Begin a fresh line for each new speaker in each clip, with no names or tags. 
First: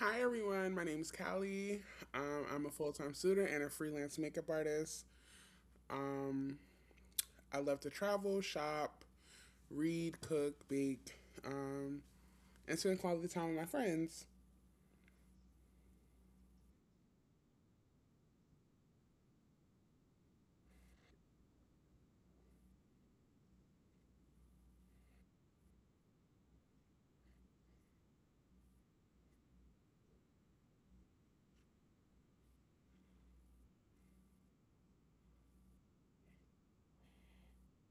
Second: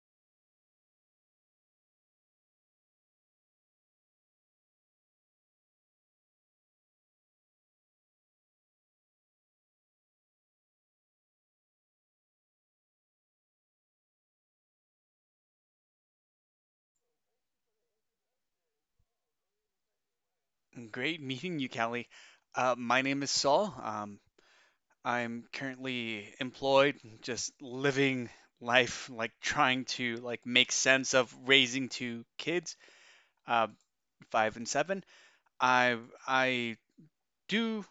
Hi everyone, my name is Callie. I'm a full time student and a freelance makeup artist. Um, I love to travel, shop, read, cook, bake, um, and spend quality time with my friends.
Great meeting you, Callie. My name is Saul. I'm currently employed, just living life, like trying to like make sense of raising two kids, uh, five and seven. I I do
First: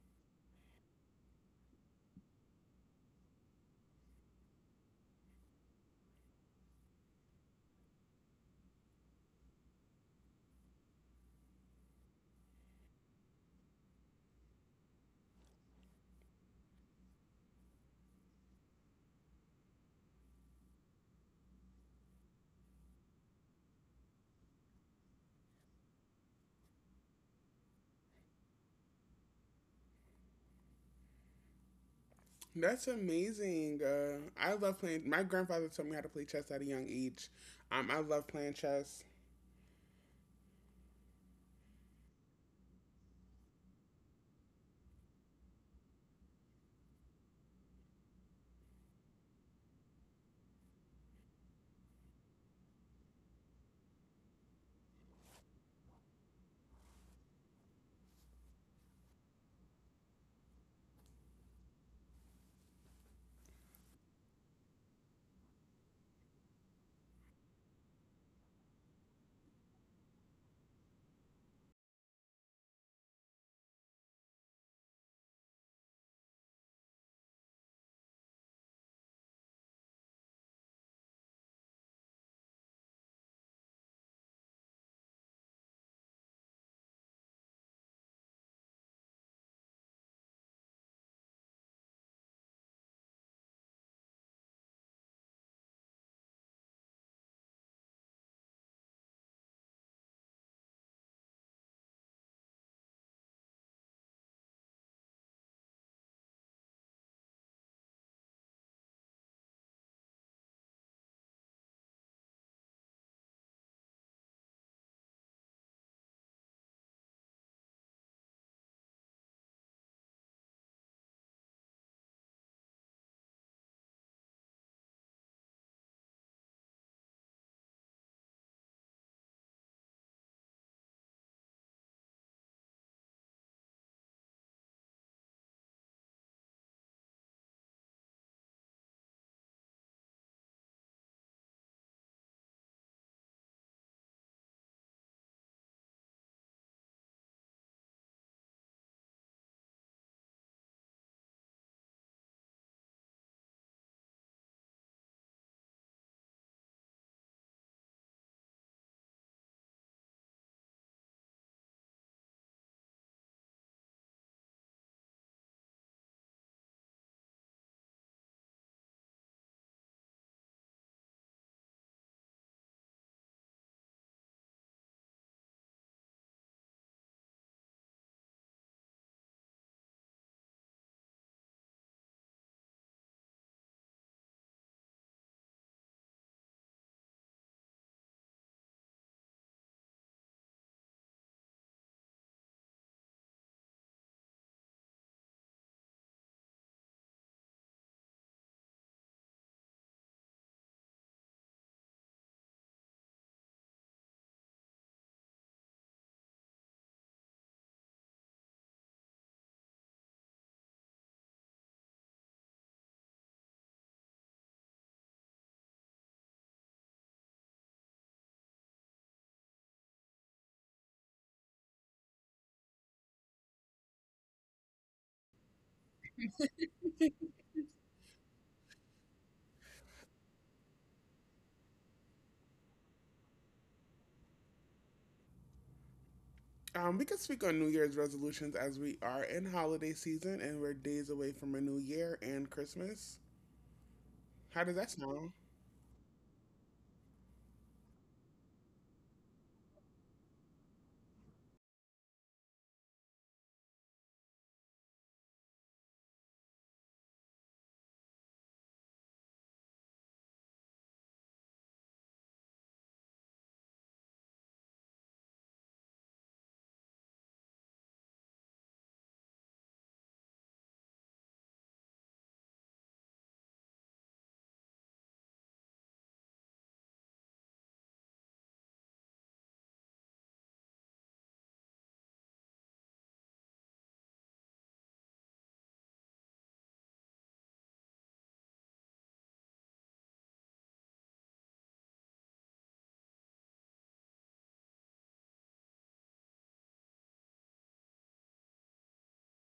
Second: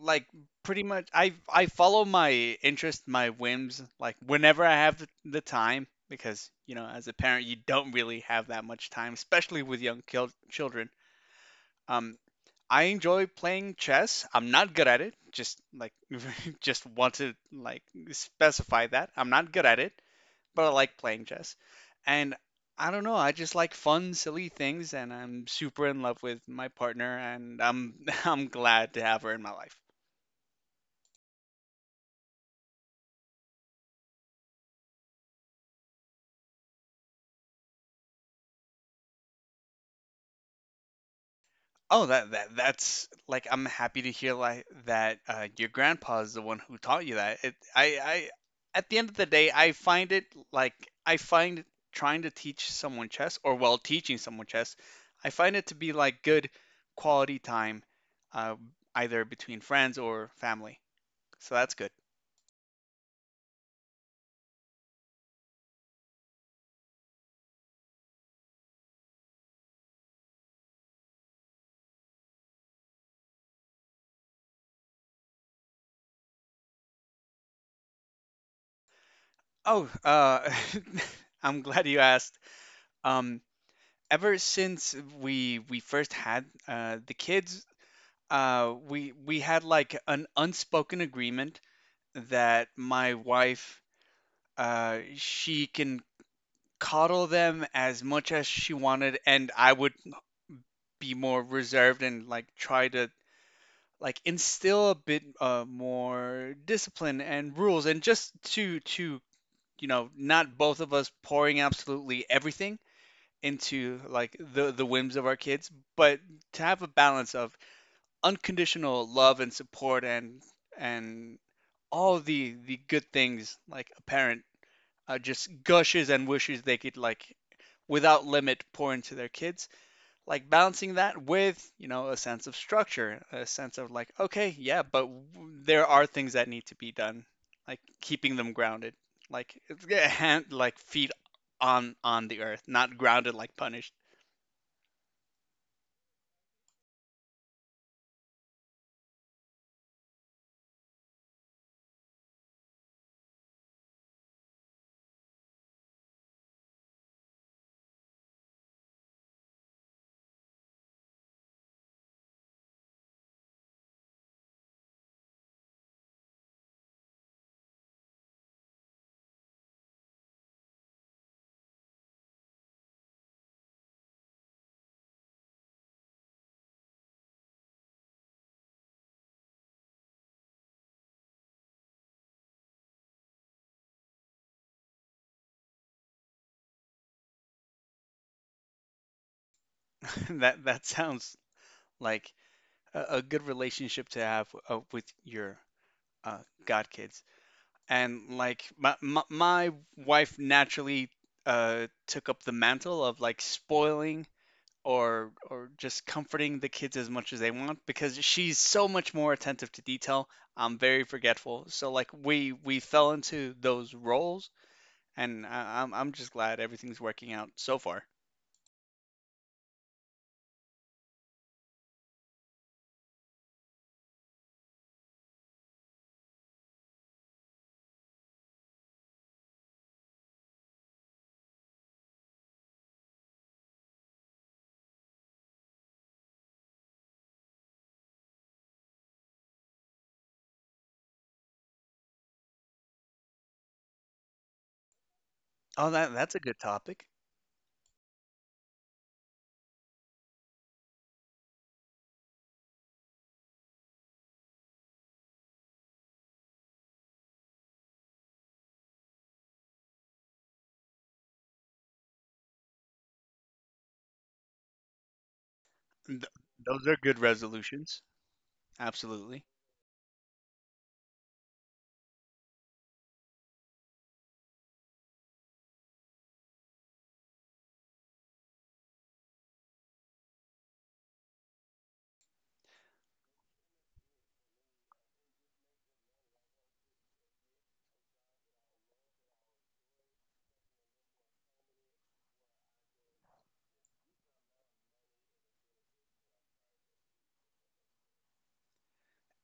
like pretty much. I follow my interest, my whims, like whenever I have the time, because you know, as a parent, you don't really have that much time, especially with children. Um, I enjoy playing chess. I'm not good at it. Just like just want to like specify that. I'm not good at it, but I like playing chess. And I don't know, I just like fun, silly things and I'm super in love with my partner and I'm I'm glad to have her in my life.
That's amazing. I love playing. My grandfather taught me how to play chess at a young age. I love playing chess.
Oh, that's like I'm happy to hear like that your grandpa is the one who taught you that. It, I at the end of the day, I find it like I find trying to teach someone chess or while teaching someone chess, I find it to be like good quality time, uh, either between friends or family. So that's good. Oh, I'm glad you asked. Um, Ever since we first had the kids, we had like an unspoken agreement that my wife she can coddle them as much as she wanted and I would be more reserved and like try to like instill a bit more discipline and rules and just to you know not both of us pouring absolutely everything into like the whims of our kids but to have a balance of unconditional love and support and all the good things like a parent just gushes and wishes they could like without limit pour into their kids like balancing that with you know a sense of structure, a sense of like, okay, yeah, but there are things that need to be done, like keeping them grounded, like yeah, hand like feet on the earth, not grounded like punished. That sounds like a good relationship to have with your uh, god kids. And like my wife naturally took up the mantle of like spoiling or just comforting the kids as much as they want because she's so much more attentive to detail. I'm very forgetful, so like we fell into those roles, and I'm just glad everything's working out so far.
We can speak on New Year's resolutions as we are in holiday season and we're days away from a new year and Christmas. How does that sound?
Oh, that's a good topic. Th- those are good resolutions. Absolutely.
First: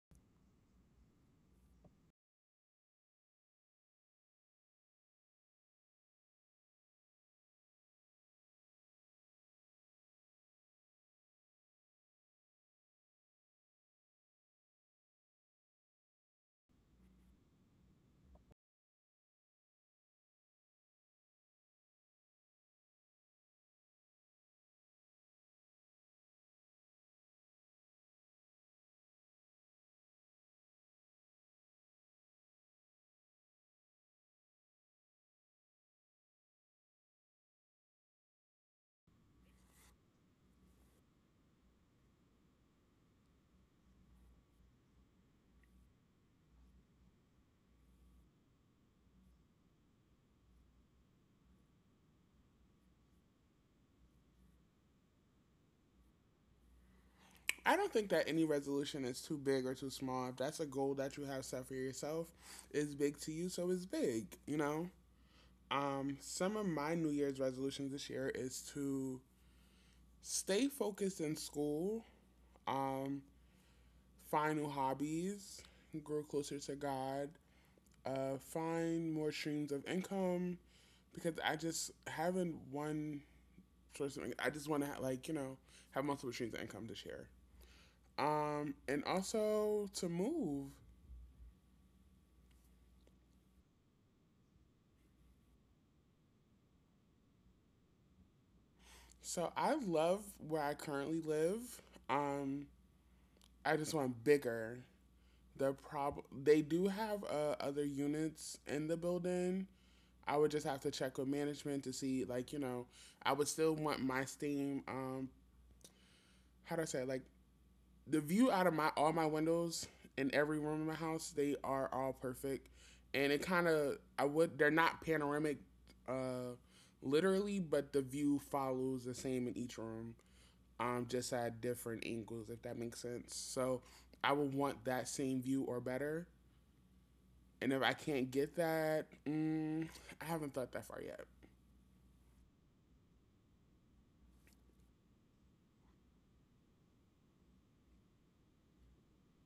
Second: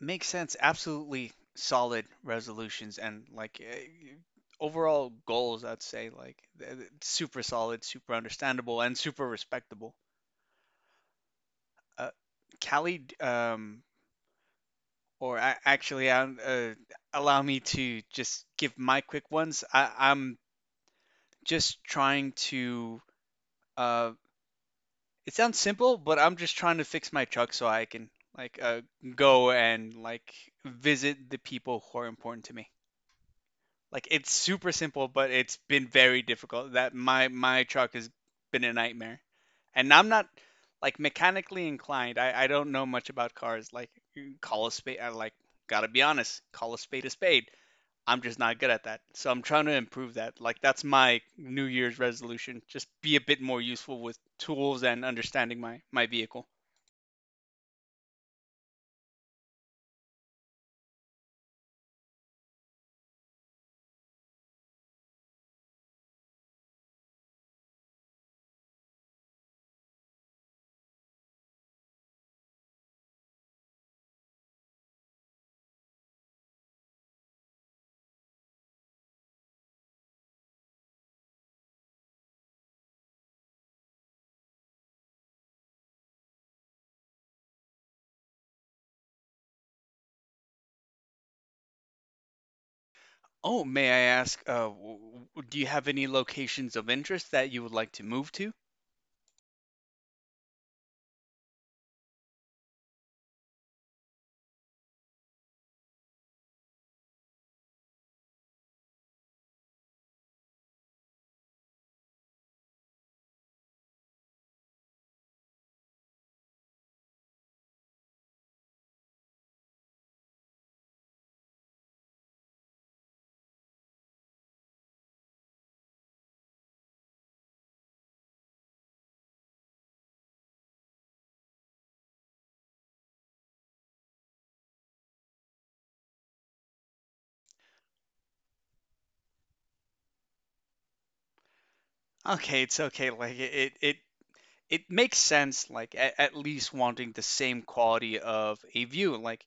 Makes sense. Absolutely solid resolutions and like overall goals, I'd say like super solid, super understandable, and super respectable. Uh, Callie, or actually, allow me to just give my quick ones. I'm just trying to. Uh, it sounds simple, but I'm just trying to fix my truck so I can like go and like visit the people who are important to me. Like it's super simple, but it's been very difficult. That my truck has been a nightmare. And I'm not like mechanically inclined. I don't know much about cars. Like you call a spade I like gotta be honest, call a spade a spade. I'm just not good at that. So I'm trying to improve that. Like that's my New Year's resolution. Just be a bit more useful with tools and understanding my vehicle.
I don't think that any resolution is too big or too small. If that's a goal that you have set for yourself, it's big to you, so it's big, Some of my New Year's resolutions this year is to stay focused in school, um, find new hobbies, grow closer to God, find more streams of income because I just haven't one source of income. I just want to have multiple streams of income this year. And also to move.
Oh, may I ask, do you have any locations of interest that you would like to move to?
So I love where I currently live. Um, I just want bigger. The prob they do have other units in the building. I would just have to check with management to see, I would still want my steam. How do I say it? Like the view out of my all my windows in every room in my house? They are all perfect, and it kind of I would they're not panoramic, uh, literally, but the view follows the same in each room, just at different angles, if that makes sense. So I would want that same view or better. And if I can't get that, I haven't thought that far yet.
Okay, it's okay. Like it makes sense like at least wanting the same quality of a view like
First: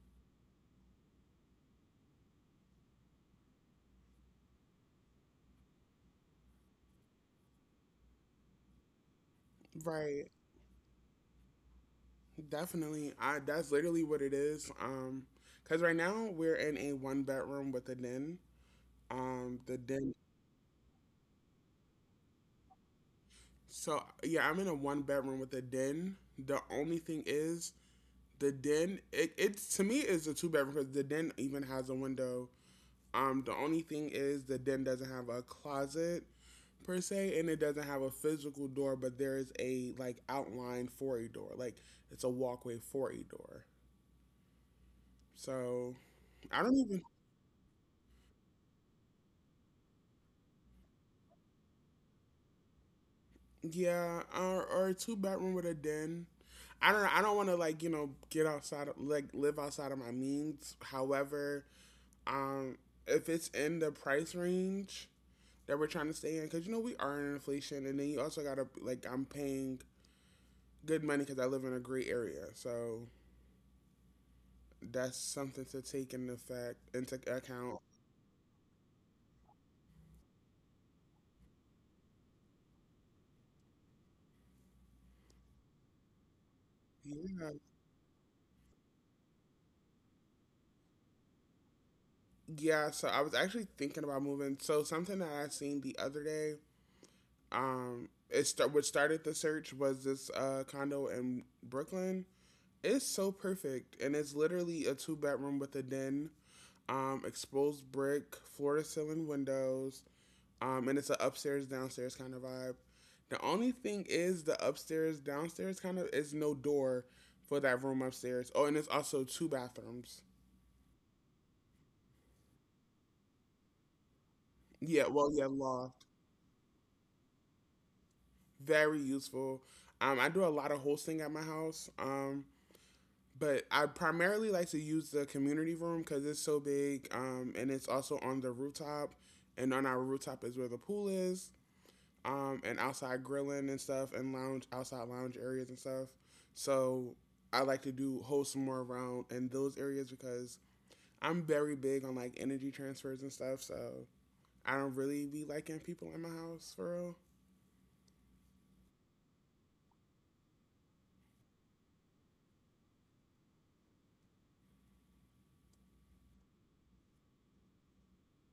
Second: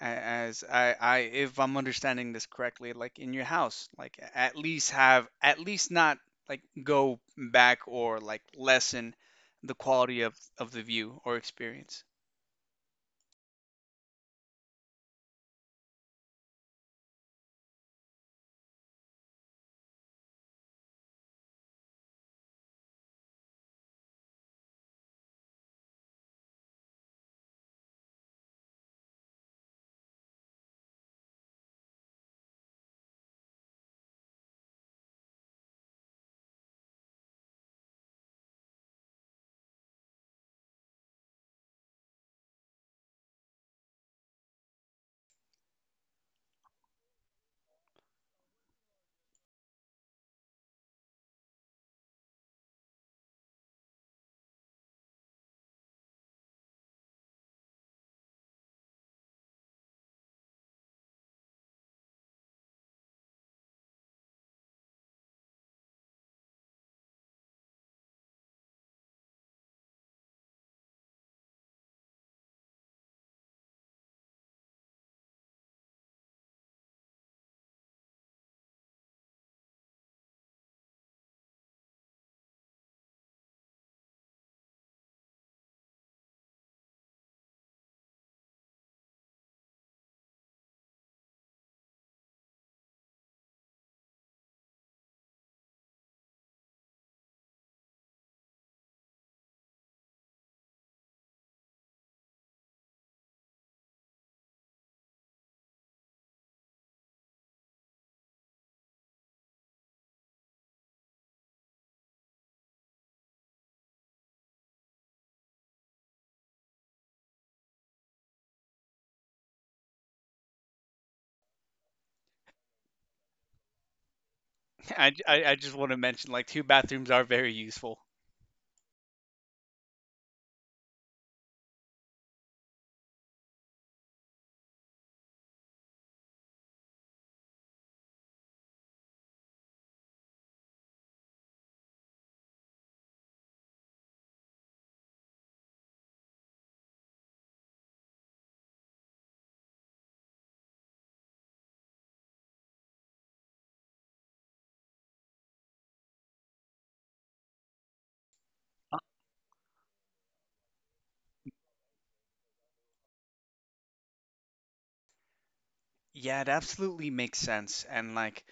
as I if I'm understanding this correctly, like in your house, like at least have, at least not like go back or like lessen the quality
Right.
of the view or experience.
Definitely. I that's literally what it is. Because right now we're in a one bedroom with a den. The den. So yeah, I'm in a one bedroom with a den. The only thing is the den. It's to me is a two-bedroom because the den even has a window. The only thing is the den doesn't have a closet per se, and it doesn't have a physical door, but there is a like outline for a door, like it's a walkway for a door. So I don't even yeah, or a two-bedroom with a den. I don't know. I don't want to get outside of, like live outside of my means. However, um, if it's in the price range that we're trying to stay in, because you know we are in inflation, and then you also gotta like I'm paying good money because I live in a great area. So that's something to take into fact into account. Yeah. Yeah, so I was actually thinking about moving. So something that I seen the other day, it start what started the search was this condo in Brooklyn. It's so perfect, and it's literally a two-bedroom with a den, exposed brick, floor to ceiling windows. And it's an upstairs downstairs kind of vibe. The only thing is the upstairs downstairs kind of is no door for that room upstairs. Oh, and it's also two bathrooms. Yeah, well, yeah,
I just want to
loft.
mention like two bathrooms are very useful.
Very useful. I do a lot of hosting at my house. But I primarily like to use the community room because it's so big. And it's also on the rooftop, and on our rooftop is where the pool is, and outside grilling and stuff, and lounge outside lounge areas and stuff. So I like to do hold some more around in those areas because I'm very big on like energy transfers and stuff. So I don't really be liking people in my house for real.
Yeah, it absolutely makes sense, and like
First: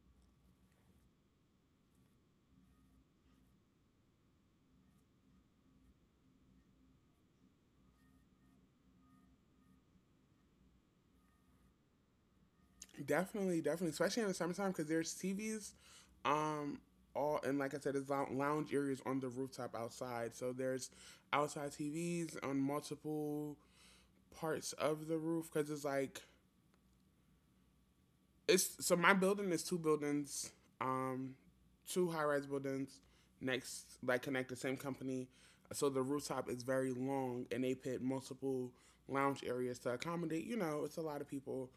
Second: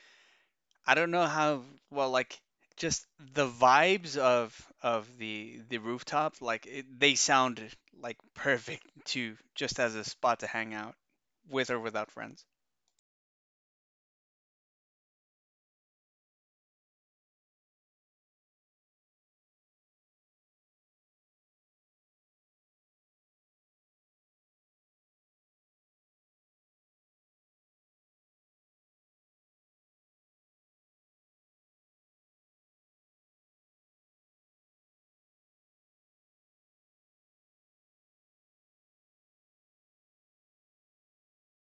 I don't know how well like just the vibes of the rooftop, like it, they sound like perfect to just as a spot to hang out with or without friends.
Definitely, definitely, especially in the summertime because there's TVs, um, all and like I said, there's lounge areas on the rooftop outside. So there's outside TVs on multiple parts of the roof because it's like it's so my building is two buildings, um, two high rise buildings next like connect the same company. So the rooftop is very long and they put multiple lounge areas to accommodate, you know, it's a lot of people.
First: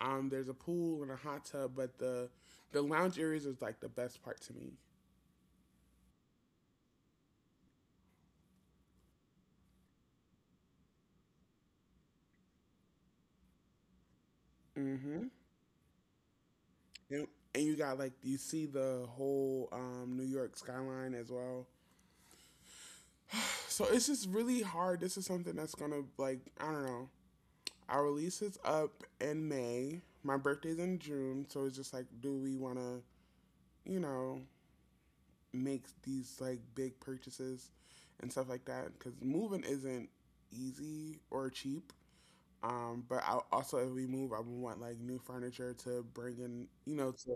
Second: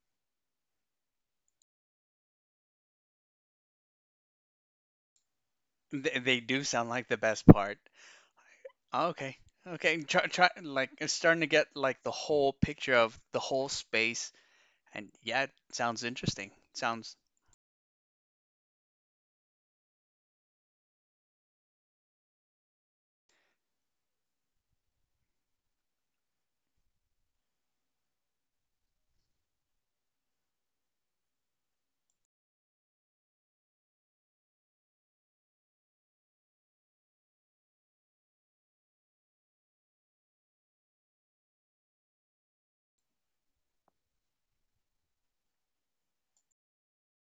There's a pool and a hot tub, but the lounge areas is like the best part to me.
They do sound like the best part. Oh, okay. Okay, try like it's starting to get like the whole picture of the whole space, and
Mm-hmm.
yeah, it sounds interesting. Sounds
And, and you got like you see the whole New York skyline as well. So it's just really hard. This is something that's gonna like I don't know. Our release is up in May. My birthday's in June, so it's just like, do we want to, you know, make these like big purchases and stuff like that? Because moving isn't easy or cheap. But I also, if we move, I would want like new furniture to bring in, you know. To...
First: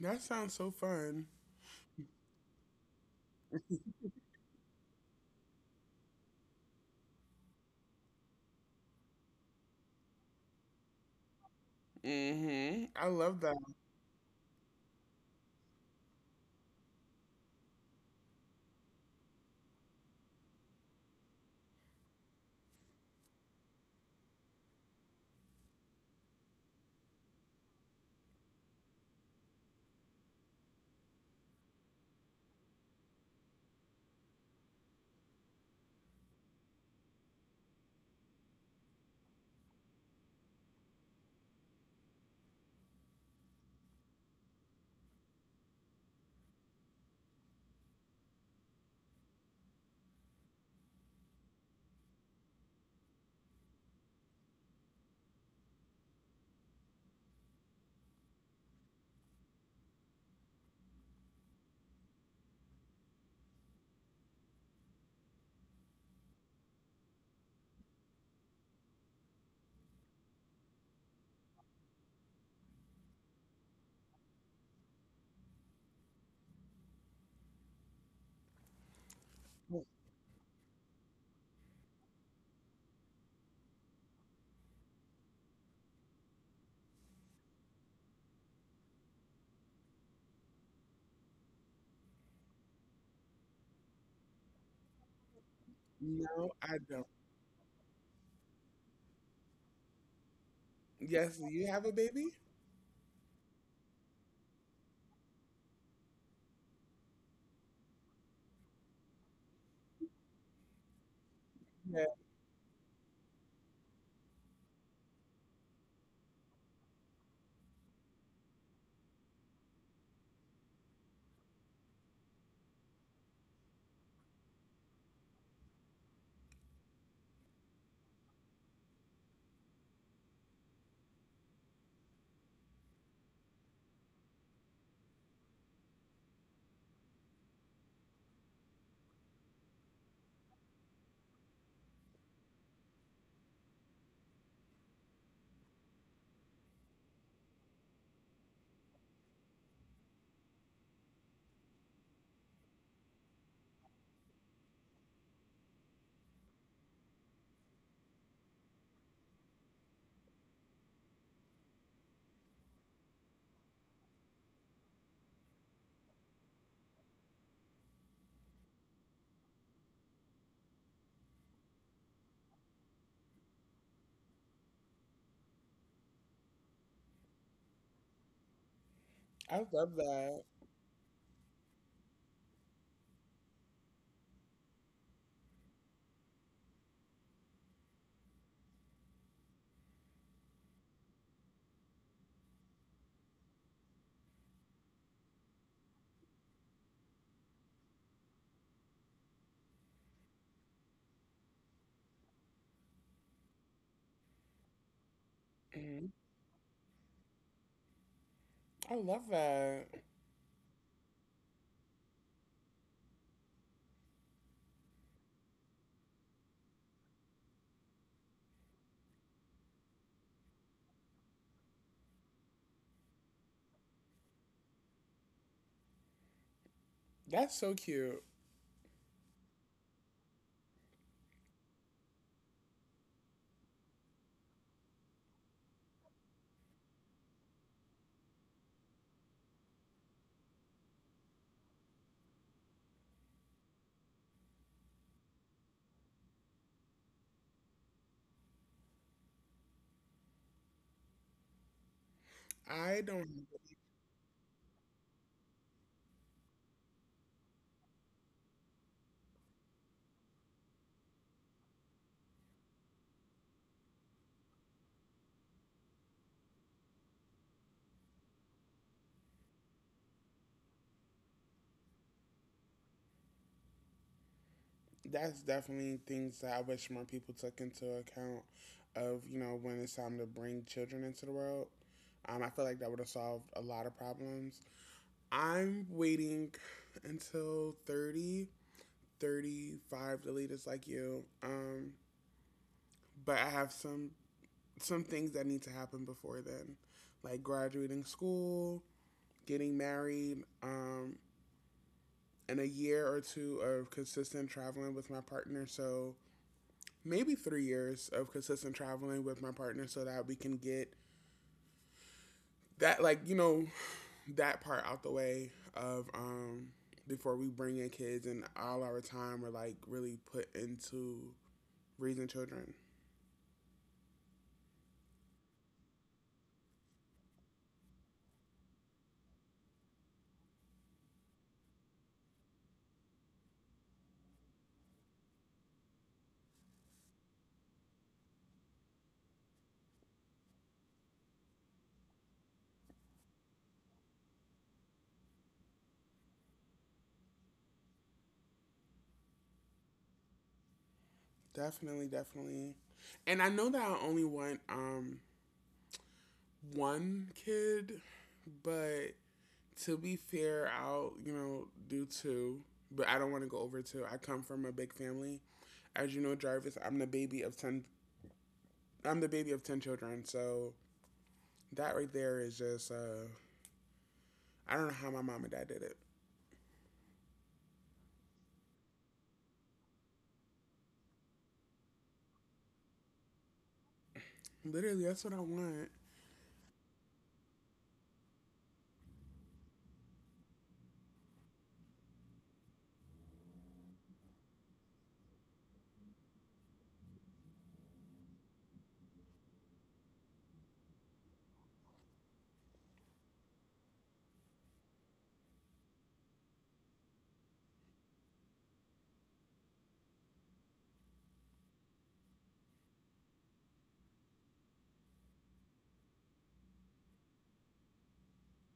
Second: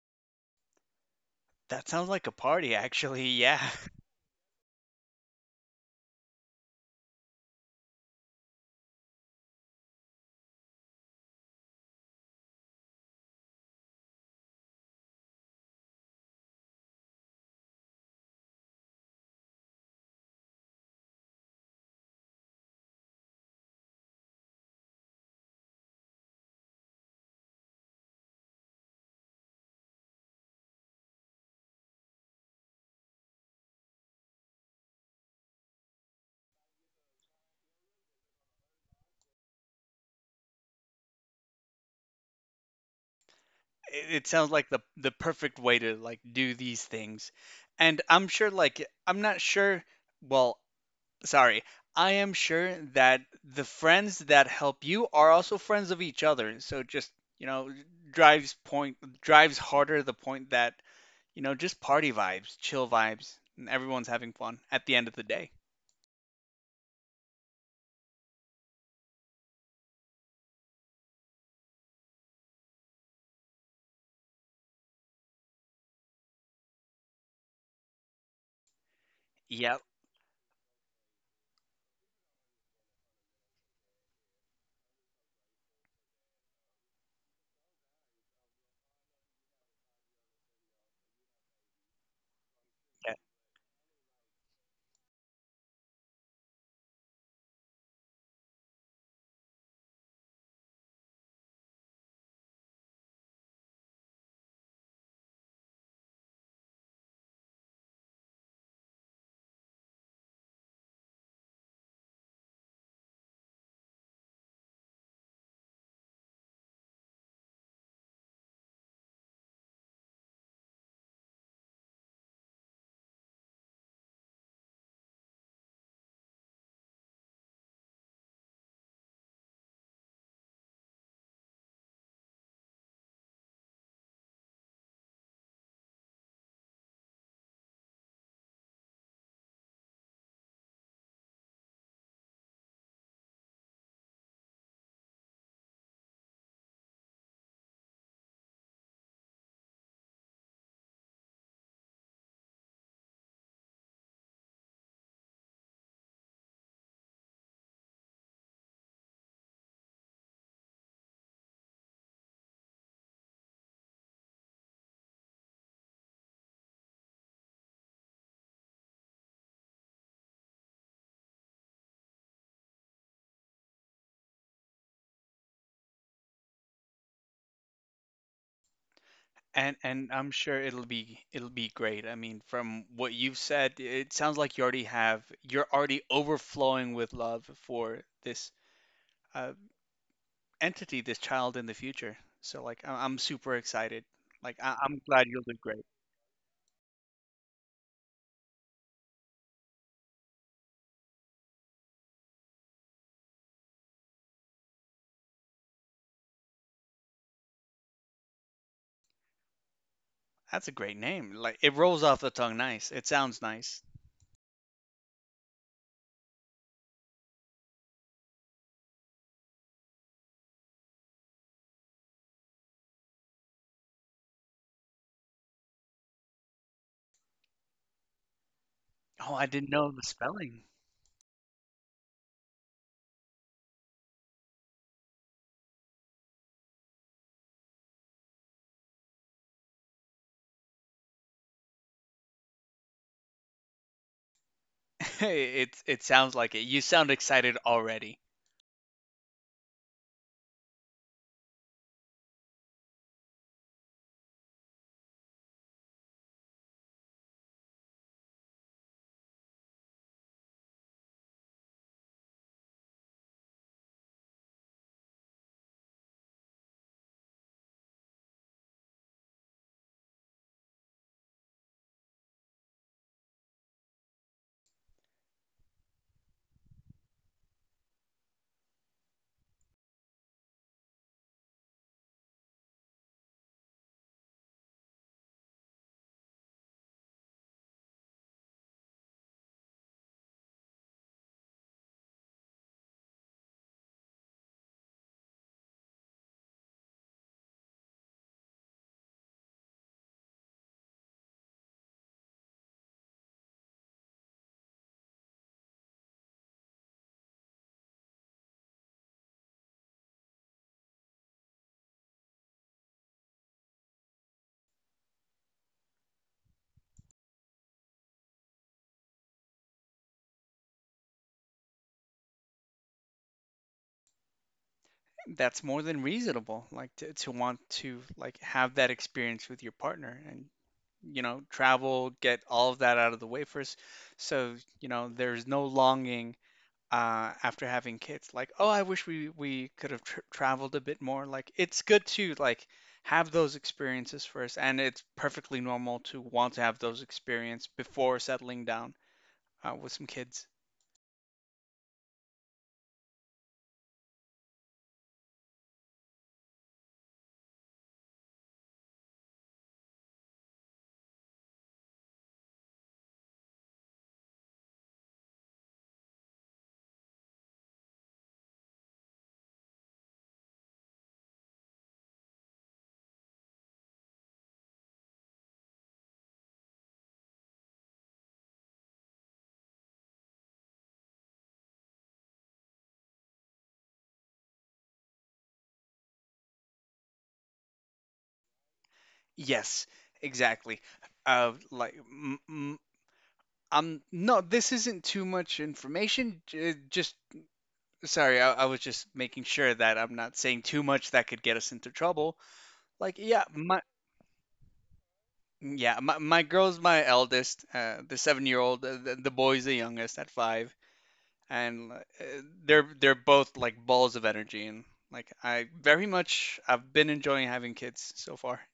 That sounds so fun.
that sounds like a party actually. Yeah.
Mm-hmm. I love that.
It sounds like the perfect way to like do these things. And I'm sure like I'm not sure, well, sorry. I am sure that the friends that help you are also friends of each other. So just, you know, drives point drives harder the point that, you know, just party vibes, chill vibes, and everyone's having fun at the end of the day. Yep.
No, I don't. Yes, you have a baby. Yeah, I
And
love
and I'm
that.
sure it'll be great. I mean, from what you've said, it sounds like you already have you're already overflowing with love for this uh, entity, this child in the future. So like I'm super excited. Like I'm glad you'll do great.
Mhm. I love that.
That's a great name. Like it rolls off the tongue nice. It sounds nice.
That's so cute.
Oh, I didn't know the spelling. It sounds like it. You sound excited already.
I don't. That's definitely things that I wish more people took into account of, you know, when it's time to bring children into the world. I feel like that would have solved a lot of problems. I'm waiting until 35 the to like you. But I have some things that need to happen before then, like graduating school, getting married, and a year or two of consistent traveling with my partner. So maybe 3 years of consistent traveling with my partner so that we can get that that part out the way of before we bring in kids and all our time are like really put into raising children.
That's more than reasonable, like to want to like have that experience with your partner and, you know, travel, get all of that out of the way first. So, you know, there's no longing after having kids. Like, oh, I wish we could have tr traveled a bit more. Like, it's good to like have those experiences first, and it's perfectly normal to want to have those experiences before settling down with some kids.
Definitely, definitely. And I know that I only want one kid, but to be fair I'll you know do two, but I don't want to go over two. I come from a big family. As you know Jarvis, I'm the baby of 10 children, so that right there is just, I don't know how my mom and dad did it. Literally, that's what I want.
Yes, exactly. Like, m m I'm no, this isn't too much information. Just sorry, I was just making sure that I'm not saying too much that could get us into trouble. Like, yeah, my girl's my eldest, the 7 year old. The boy's the youngest at five, and they're both like balls of energy, and like I very much I've been enjoying having kids so far.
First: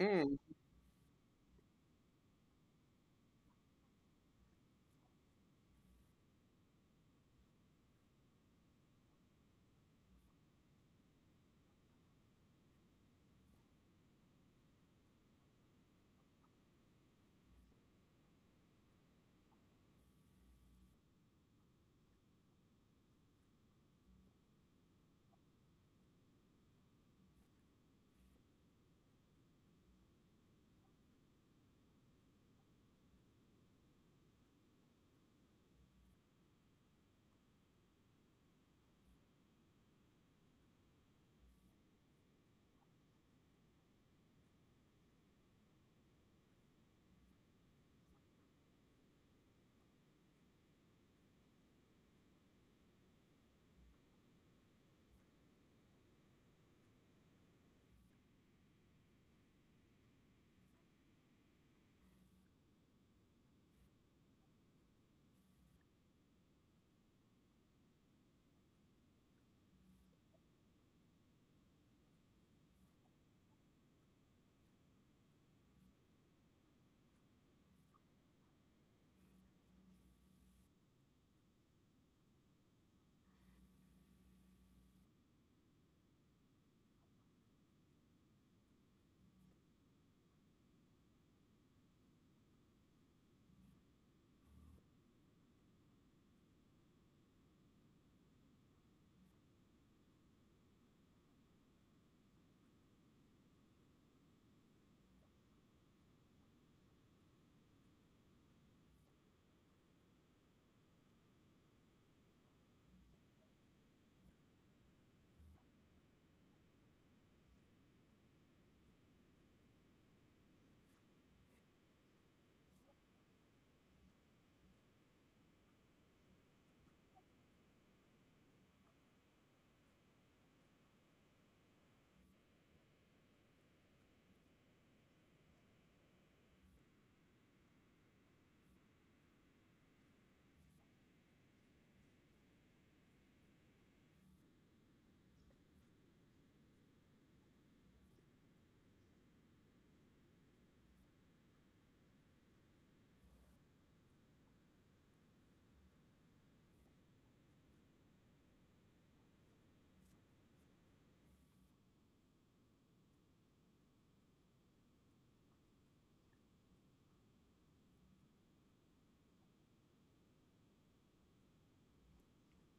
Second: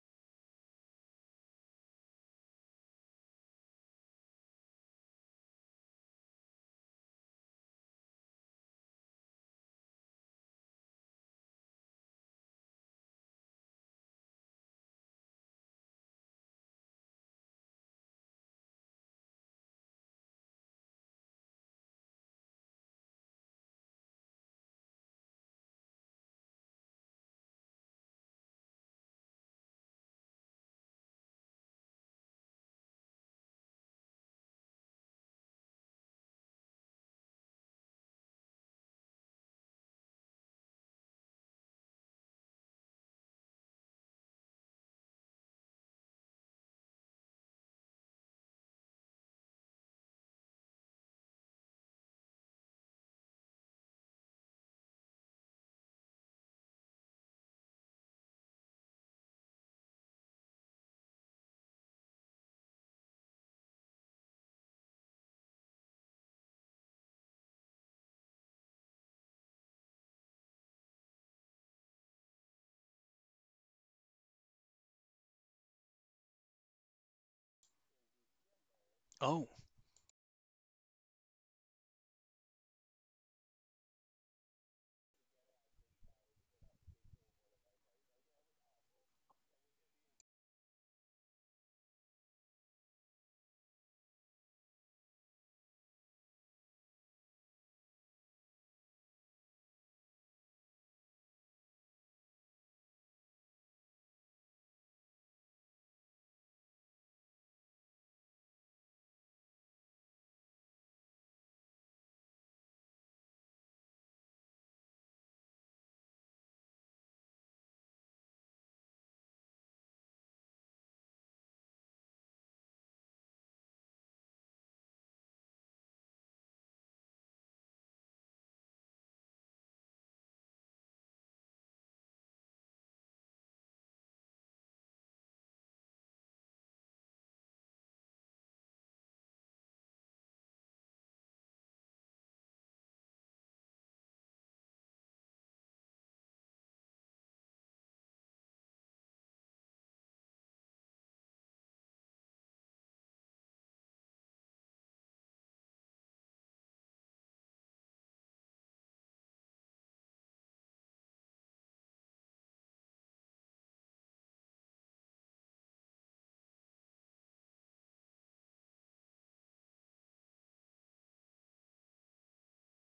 Mm,
Oh,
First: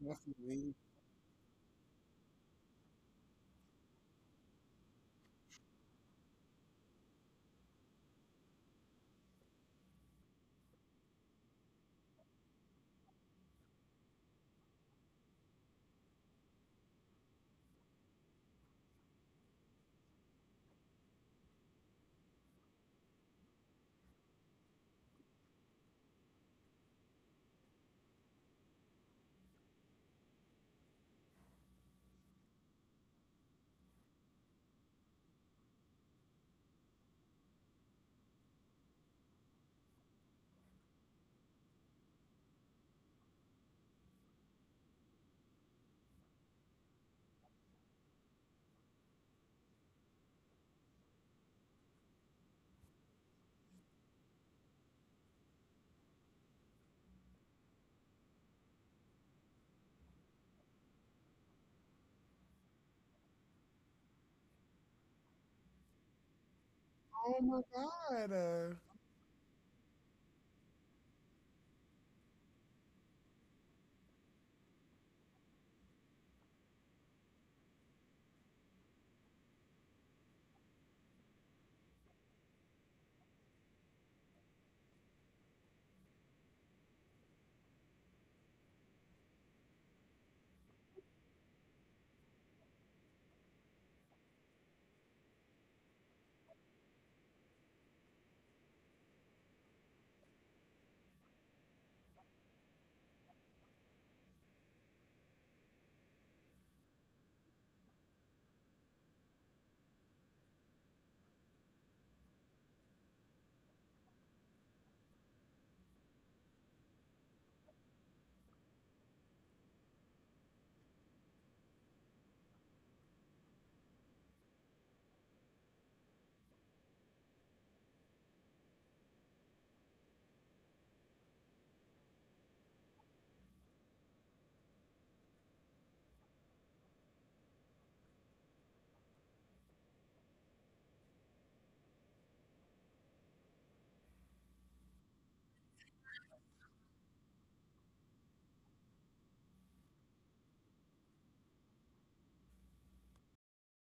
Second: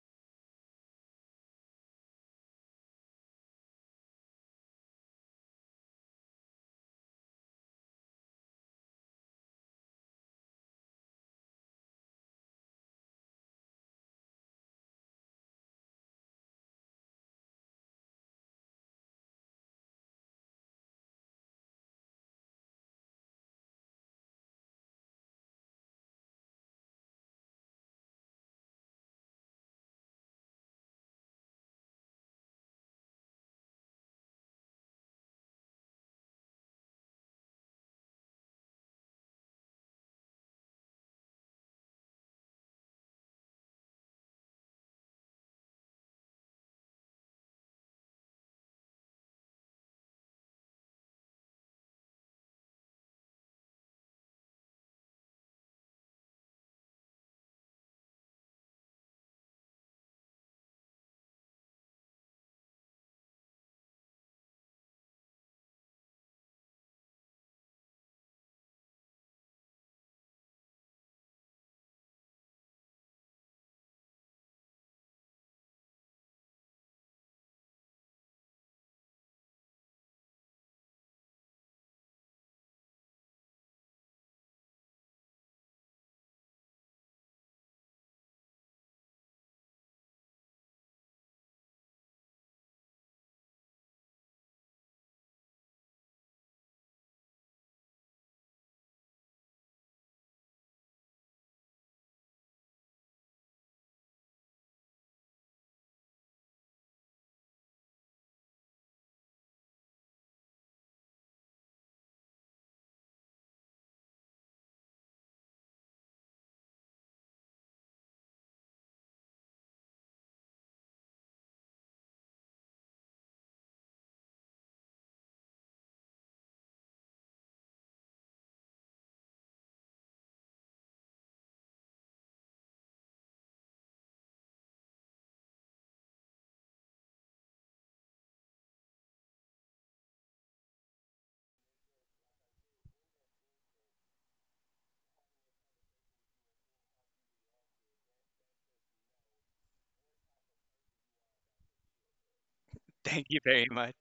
that's amazing. Oh my God.
thank you very much.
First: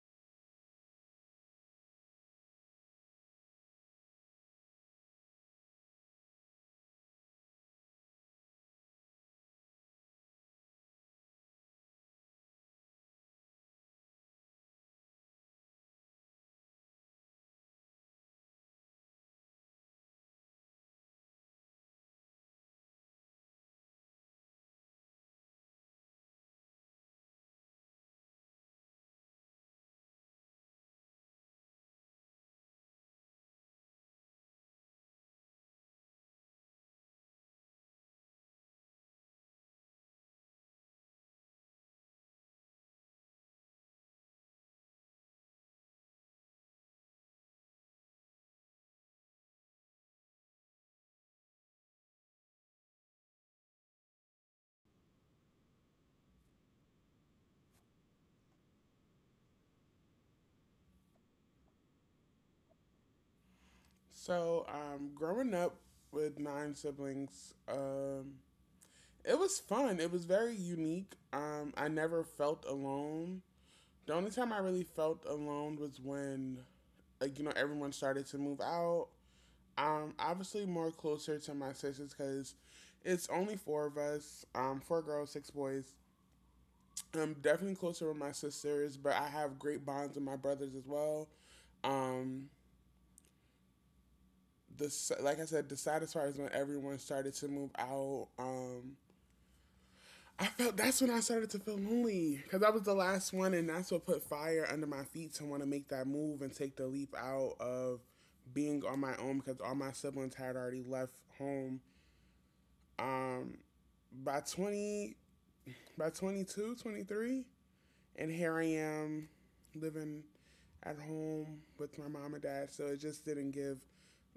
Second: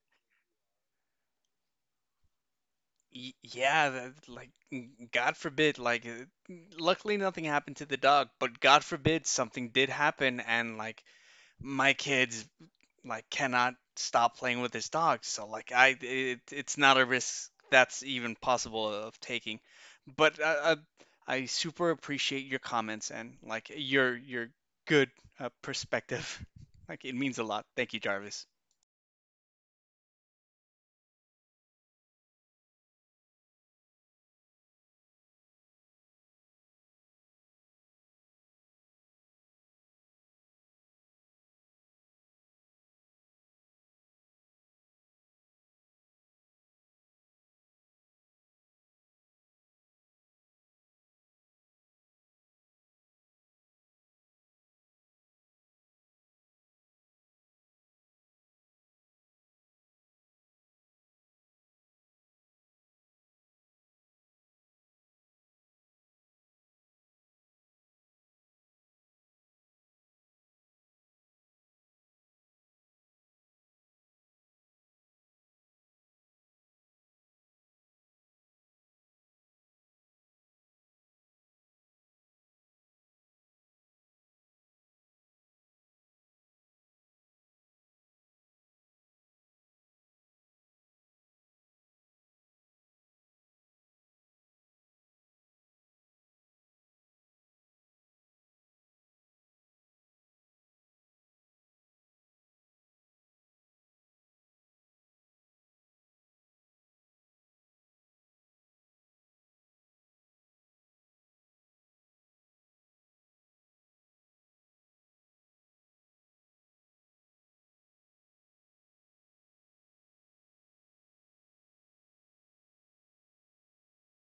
Yeah, that, like, God forbid, like, luckily nothing happened to the dog, but God forbid something did happen, and like, my kids like cannot stop playing with this dog so like I it, it's not a risk that's even possible of taking, but I super appreciate your comments and like your good perspective. Like it means a lot, thank you, Jarvis.
So, growing up with nine siblings, it was fun. It was very unique. I never felt alone. The only time I really felt alone was when, like, you know, everyone started to move out. Obviously more closer to my sisters because it's only four of us. Four girls, six boys. I'm definitely closer with my sisters, but I have great bonds with my brothers as well. Um, like I said, the saddest part is when everyone started to move out. I felt that's when I started to feel lonely because I was the last one, and that's what put fire under my feet to want to make that move and take the leap out of being on my own because all my siblings had already left home. Um, by 20, by 22, 23, and here I am living at home with my mom and dad. So it just didn't give,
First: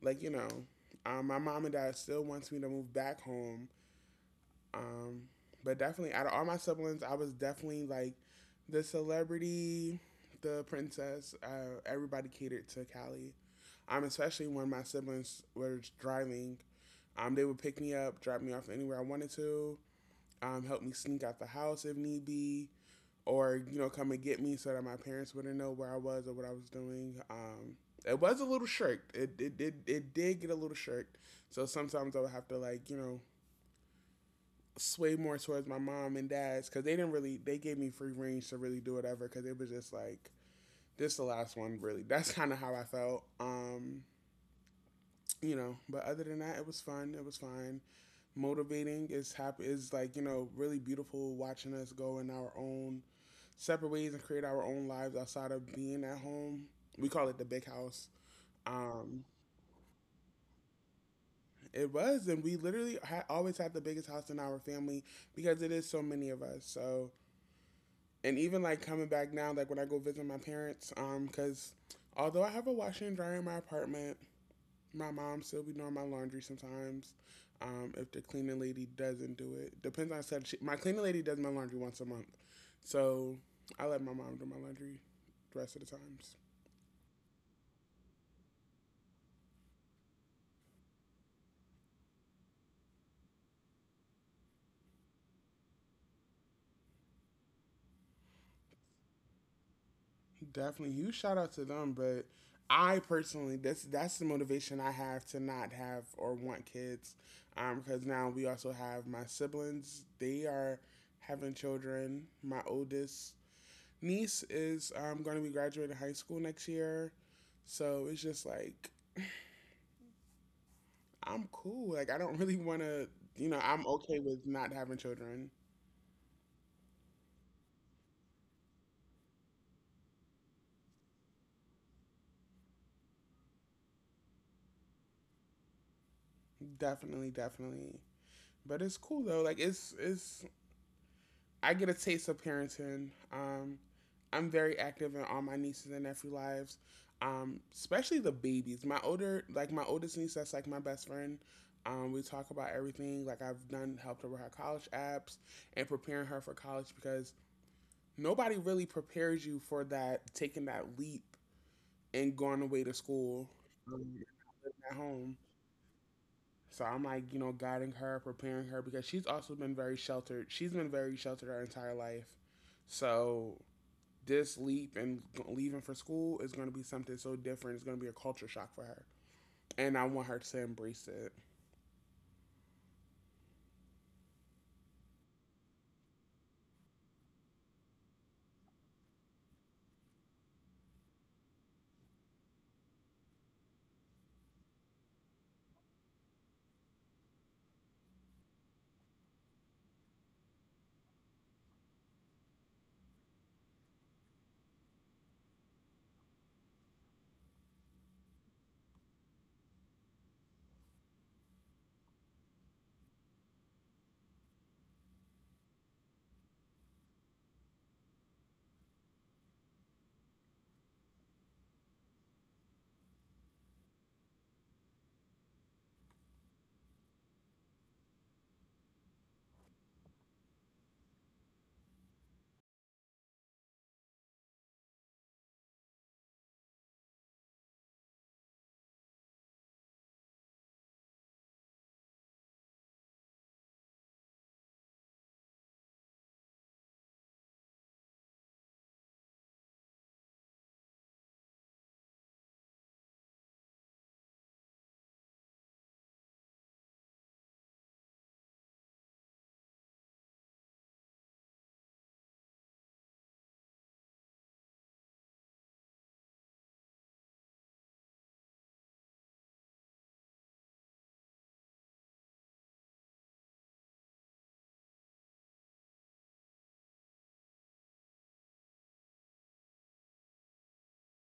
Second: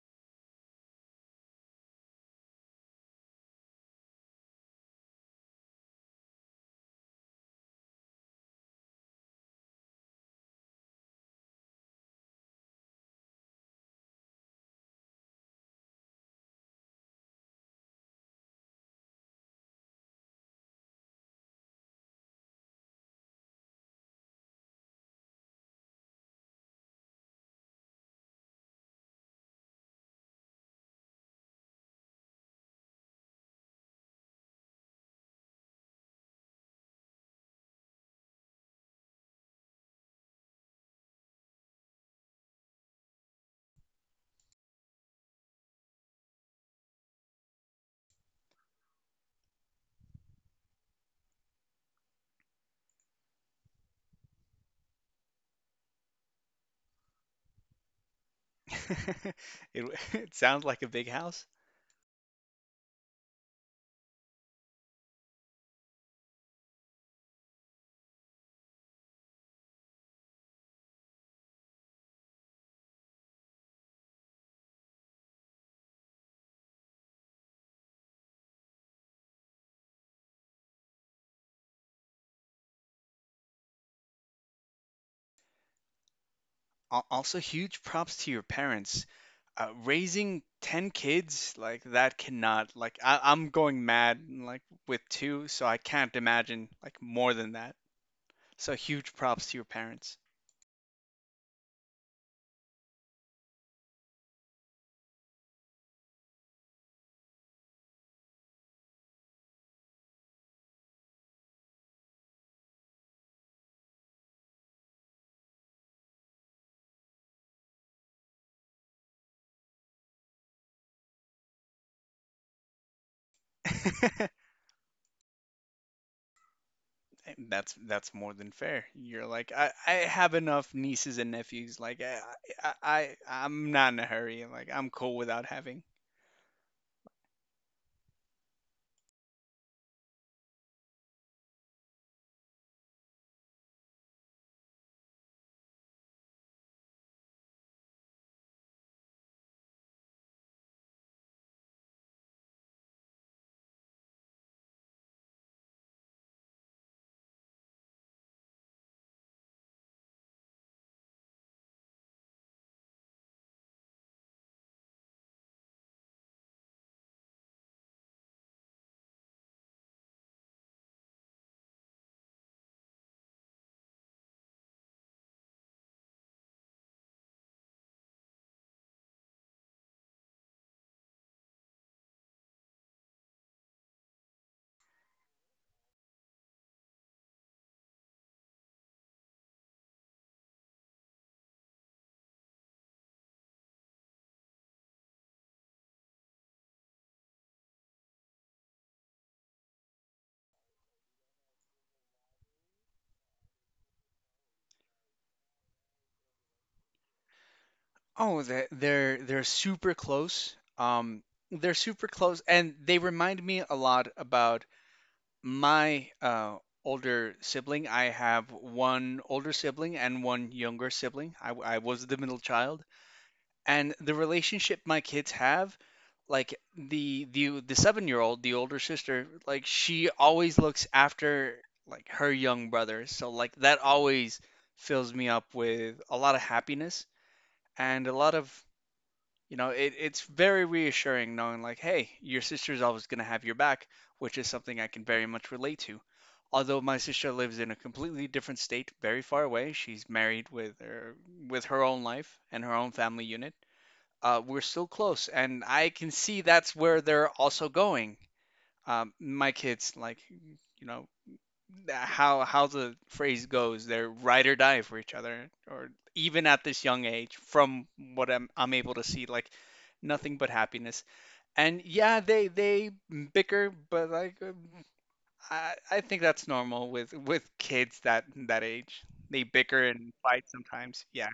like, you know, my mom and dad still wants me to move back home. Um, but definitely, out of all my siblings, I was definitely like the celebrity, the princess. Everybody catered to Callie. Especially when my siblings were driving, they would pick me up, drop me off anywhere I wanted to, help me sneak out the house if need be, or you know, come and get me so that my parents wouldn't know where I was or what I was doing. It was a little shirked. It did get a little shirked. So sometimes I would have to sway more towards my mom and dad's because they didn't really they gave me free range to really do whatever because it was just like this is the last one really. That's kind of how I felt. You know, but other than that, it was fun. It was fine. Motivating is happy is like you know really beautiful watching us go in our own separate ways and create our own lives outside of being at home. We call it the big house. Um,
it, it sounds like a big house.
it was, and we literally always had the biggest house in our family because it is so many of us. So, and even like coming back now, like when I go visit my parents, because although I have a washer and dryer in my apartment, my mom still be doing my laundry sometimes. If the cleaning lady doesn't do it, depends on said. She, my cleaning lady does my laundry once a month, so I let my mom do my laundry the rest of the times.
Also, huge props to your parents. Raising 10 kids, like that cannot, like I I'm going mad like with two, so I can't imagine like more than that. So huge props to your parents.
Definitely, you shout out to them, but I personally, that's the motivation I have to not have or want kids, because now we also have my siblings. They are having children. My oldest niece is going to be graduating high school next year, so it's just like I'm cool. Like I don't really want to, I'm okay with not having children.
That's more than fair. You're like I have enough nieces and nephews. Like I'm not in a hurry. Like I'm cool without having.
Definitely, definitely. But it's cool though. Like it's I get a taste of parenting. I'm very active in all my nieces and nephew lives, especially the babies. My older, like my oldest niece, that's like my best friend. We talk about everything. Like I've done, helped her with her college apps and preparing her for college because nobody really prepares you for that, taking that leap and going away to school um, at home. So I'm like, you know, guiding her, preparing her because she's also been very sheltered. She's been very sheltered her entire life. So this leap and leaving for school is going to be something so different. It's going to be a culture shock for her. And I want her to embrace it.
Oh, they're they're super close. They're super close, and they remind me a lot about my older sibling. I have one older sibling and one younger sibling. I was the middle child, and the relationship my kids have, like the 7 year old, the older sister, like she always looks after like her young brother. So like that always fills me up with a lot of happiness and a lot of, you know, it, it's very reassuring knowing, like, hey, your sister's always going to have your back, which is something I can very much relate to. Although my sister lives in a completely different state, very far away, she's married with with her own life and her own family unit. We're still close, and I can see that's where they're also going. My kids, like, you know, how the phrase goes, they're ride or die for each other, or even at this young age, from what I'm able to see, like nothing but happiness. And yeah, they bicker, but like I think that's normal with kids that that age. They bicker and fight sometimes. Yeah,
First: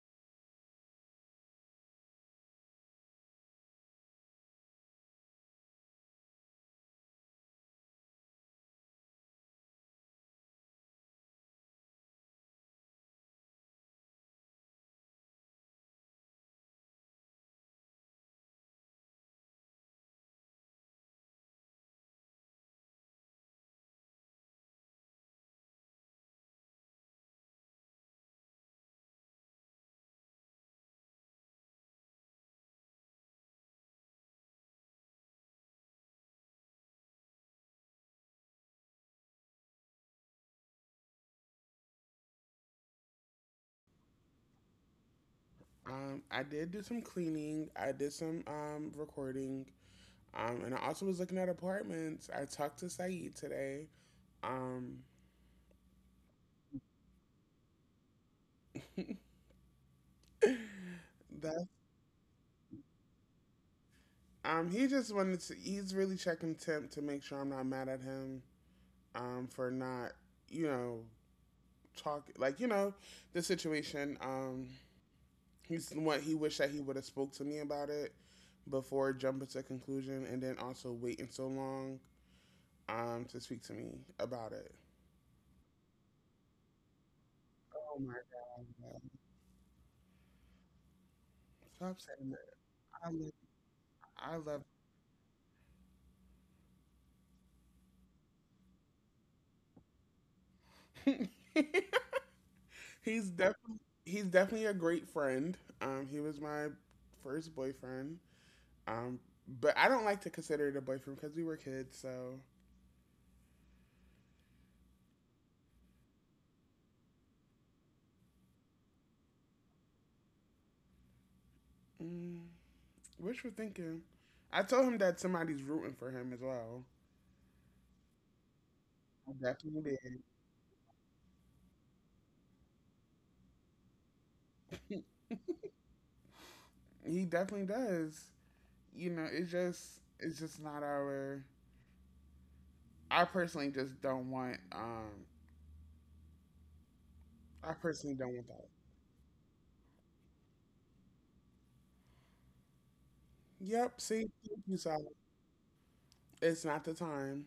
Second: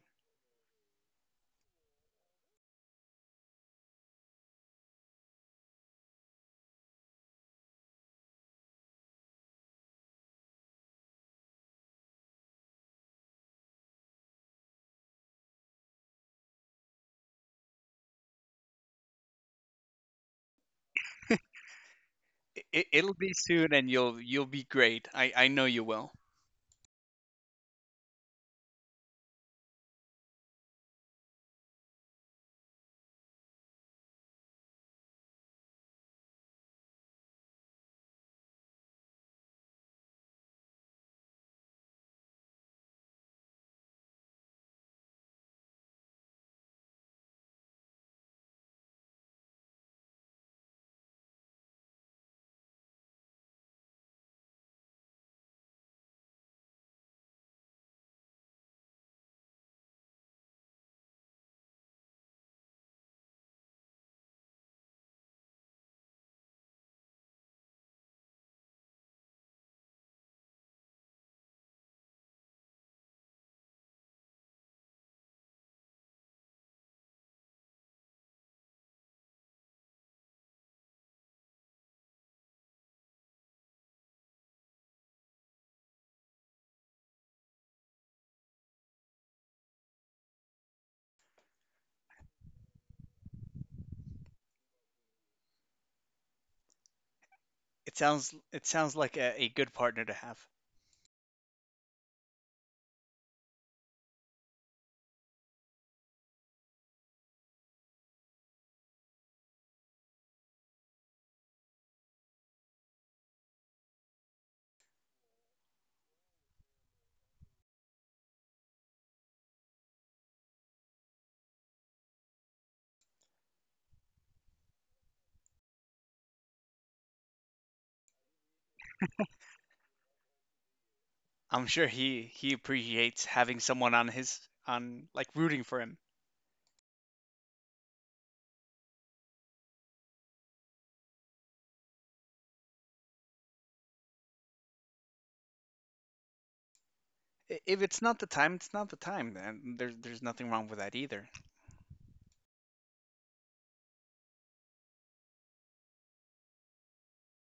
it, it'll be soon, and you'll be great. I know you will.
I did do some cleaning, I did some recording, and I also was looking at apartments. I talked to Saeed today. Um, that he just wanted to, he's really checking temp to make sure I'm not mad at him for not, you know, talk like you know the situation. He's what he wished that he would have spoke to me about it before jumping to conclusion, and then also waiting so long to speak to me about it. Oh my god. Stop saying that. I love
It sounds like a good partner to have.
I love he's definitely he's definitely a great friend. He was my first boyfriend. Um, but I don't like to consider it a boyfriend because we were kids. So mm, wishful thinking? I told him that somebody's rooting for him as well. I definitely did.
I'm sure he appreciates having someone on his
He,
on like rooting for him.
he definitely does. You know, it's just not our. I personally just don't want. I
If it's
personally
not the
don't want
time,
that.
it's not the time, and there's nothing wrong with that either.
Yep. See, thank you, Sal. It's not the time.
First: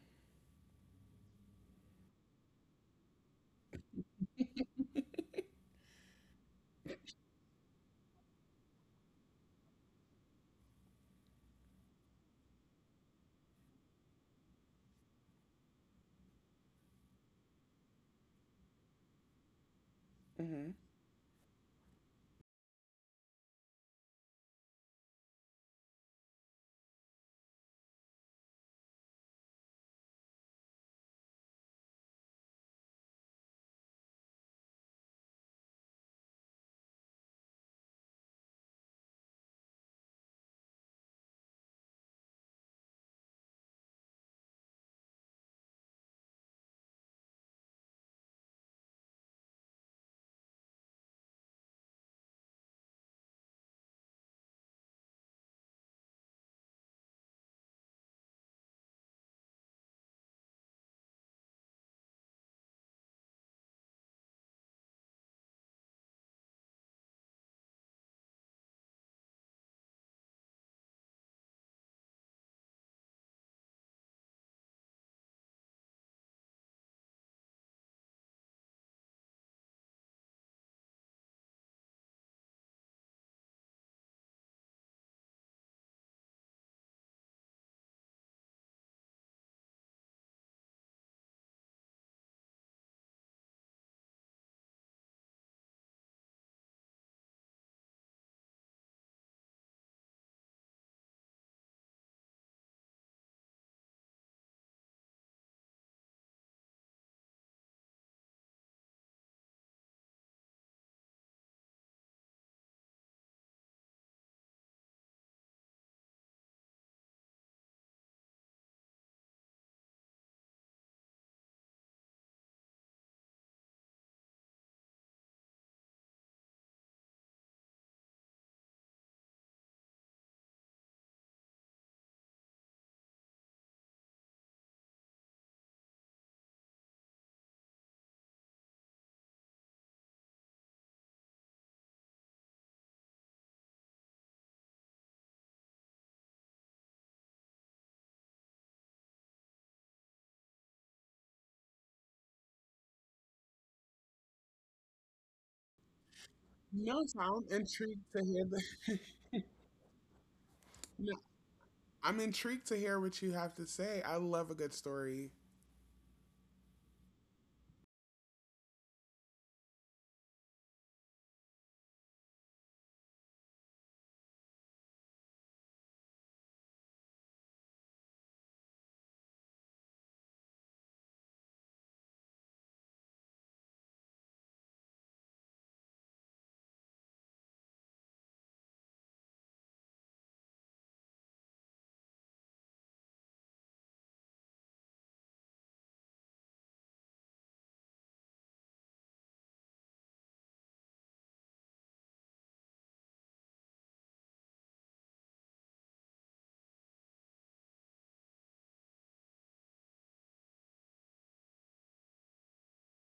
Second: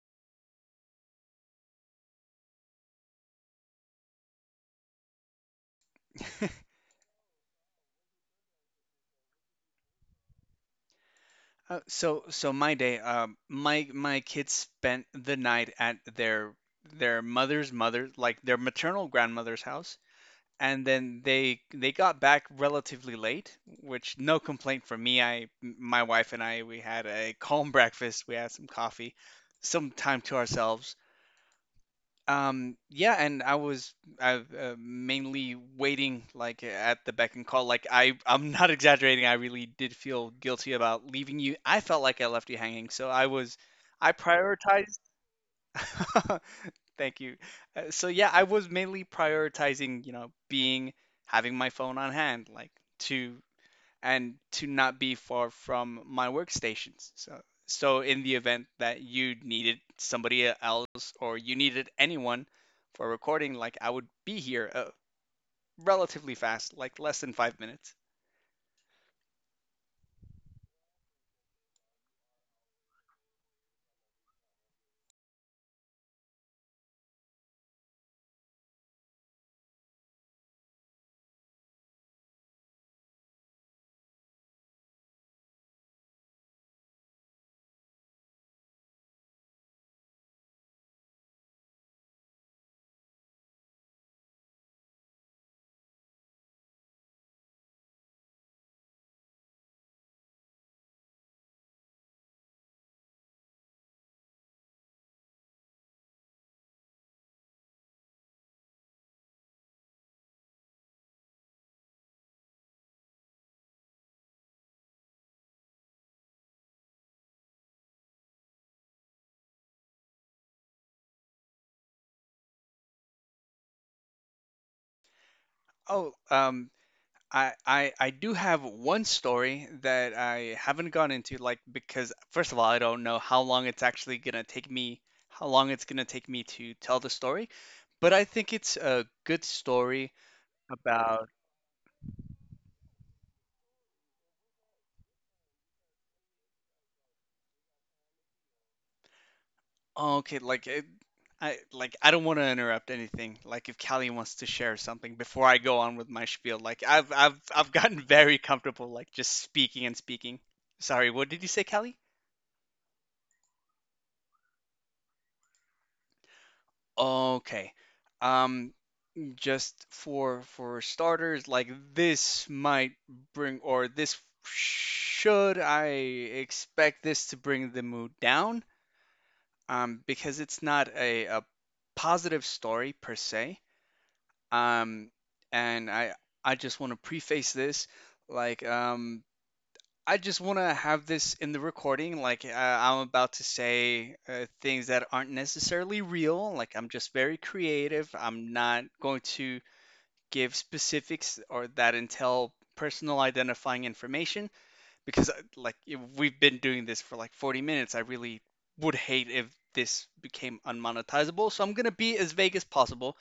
So so my day, my my kids spent the night at their mother's mother, like their maternal grandmother's house,
Hmm.
and then they got back relatively late, which no complaint from me. I my wife and I we had a calm breakfast. We had some coffee, some time to ourselves. Yeah, and I mainly waiting, like, at the beck and call. Like I'm not exaggerating. I really did feel guilty about leaving you. I felt like I left you hanging, so I prioritized. Thank you. So yeah, I was mainly prioritizing, you know, being having my phone on hand, like to and to not be far from my workstations. So in the event that you needed somebody else or you needed anyone for recording, like I would be here relatively fast, like less than five minutes. Oh, I do have one story that I haven't gone into, like because, first of all, I don't know how long it's gonna take me to tell the story, but I think it's a good story about. Oh, okay, like it, I like I don't want to interrupt anything. Like if Callie wants to share something before I go on with my spiel, like
No,
I've
so
I've
I'm
I've gotten
intrigued to
very
hear
comfortable,
the.
like, just speaking and speaking. Sorry,
No,
what did you say, Callie?
I'm intrigued to hear what you have to say. I love a good story.
Okay. Um, just for starters, like, this might bring, or this, should I expect this to bring the mood down? Because it's not a, a positive story per se. Um, and I just want to preface this, like, I just want to have this in the recording. Like I'm about to say things that aren't necessarily real. Like, I'm just very creative. I'm not going to give specifics or that entail personal identifying information because like if we've been doing this for like 40 minutes. I really would hate if this became unmonetizable. So I'm gonna be as vague as possible.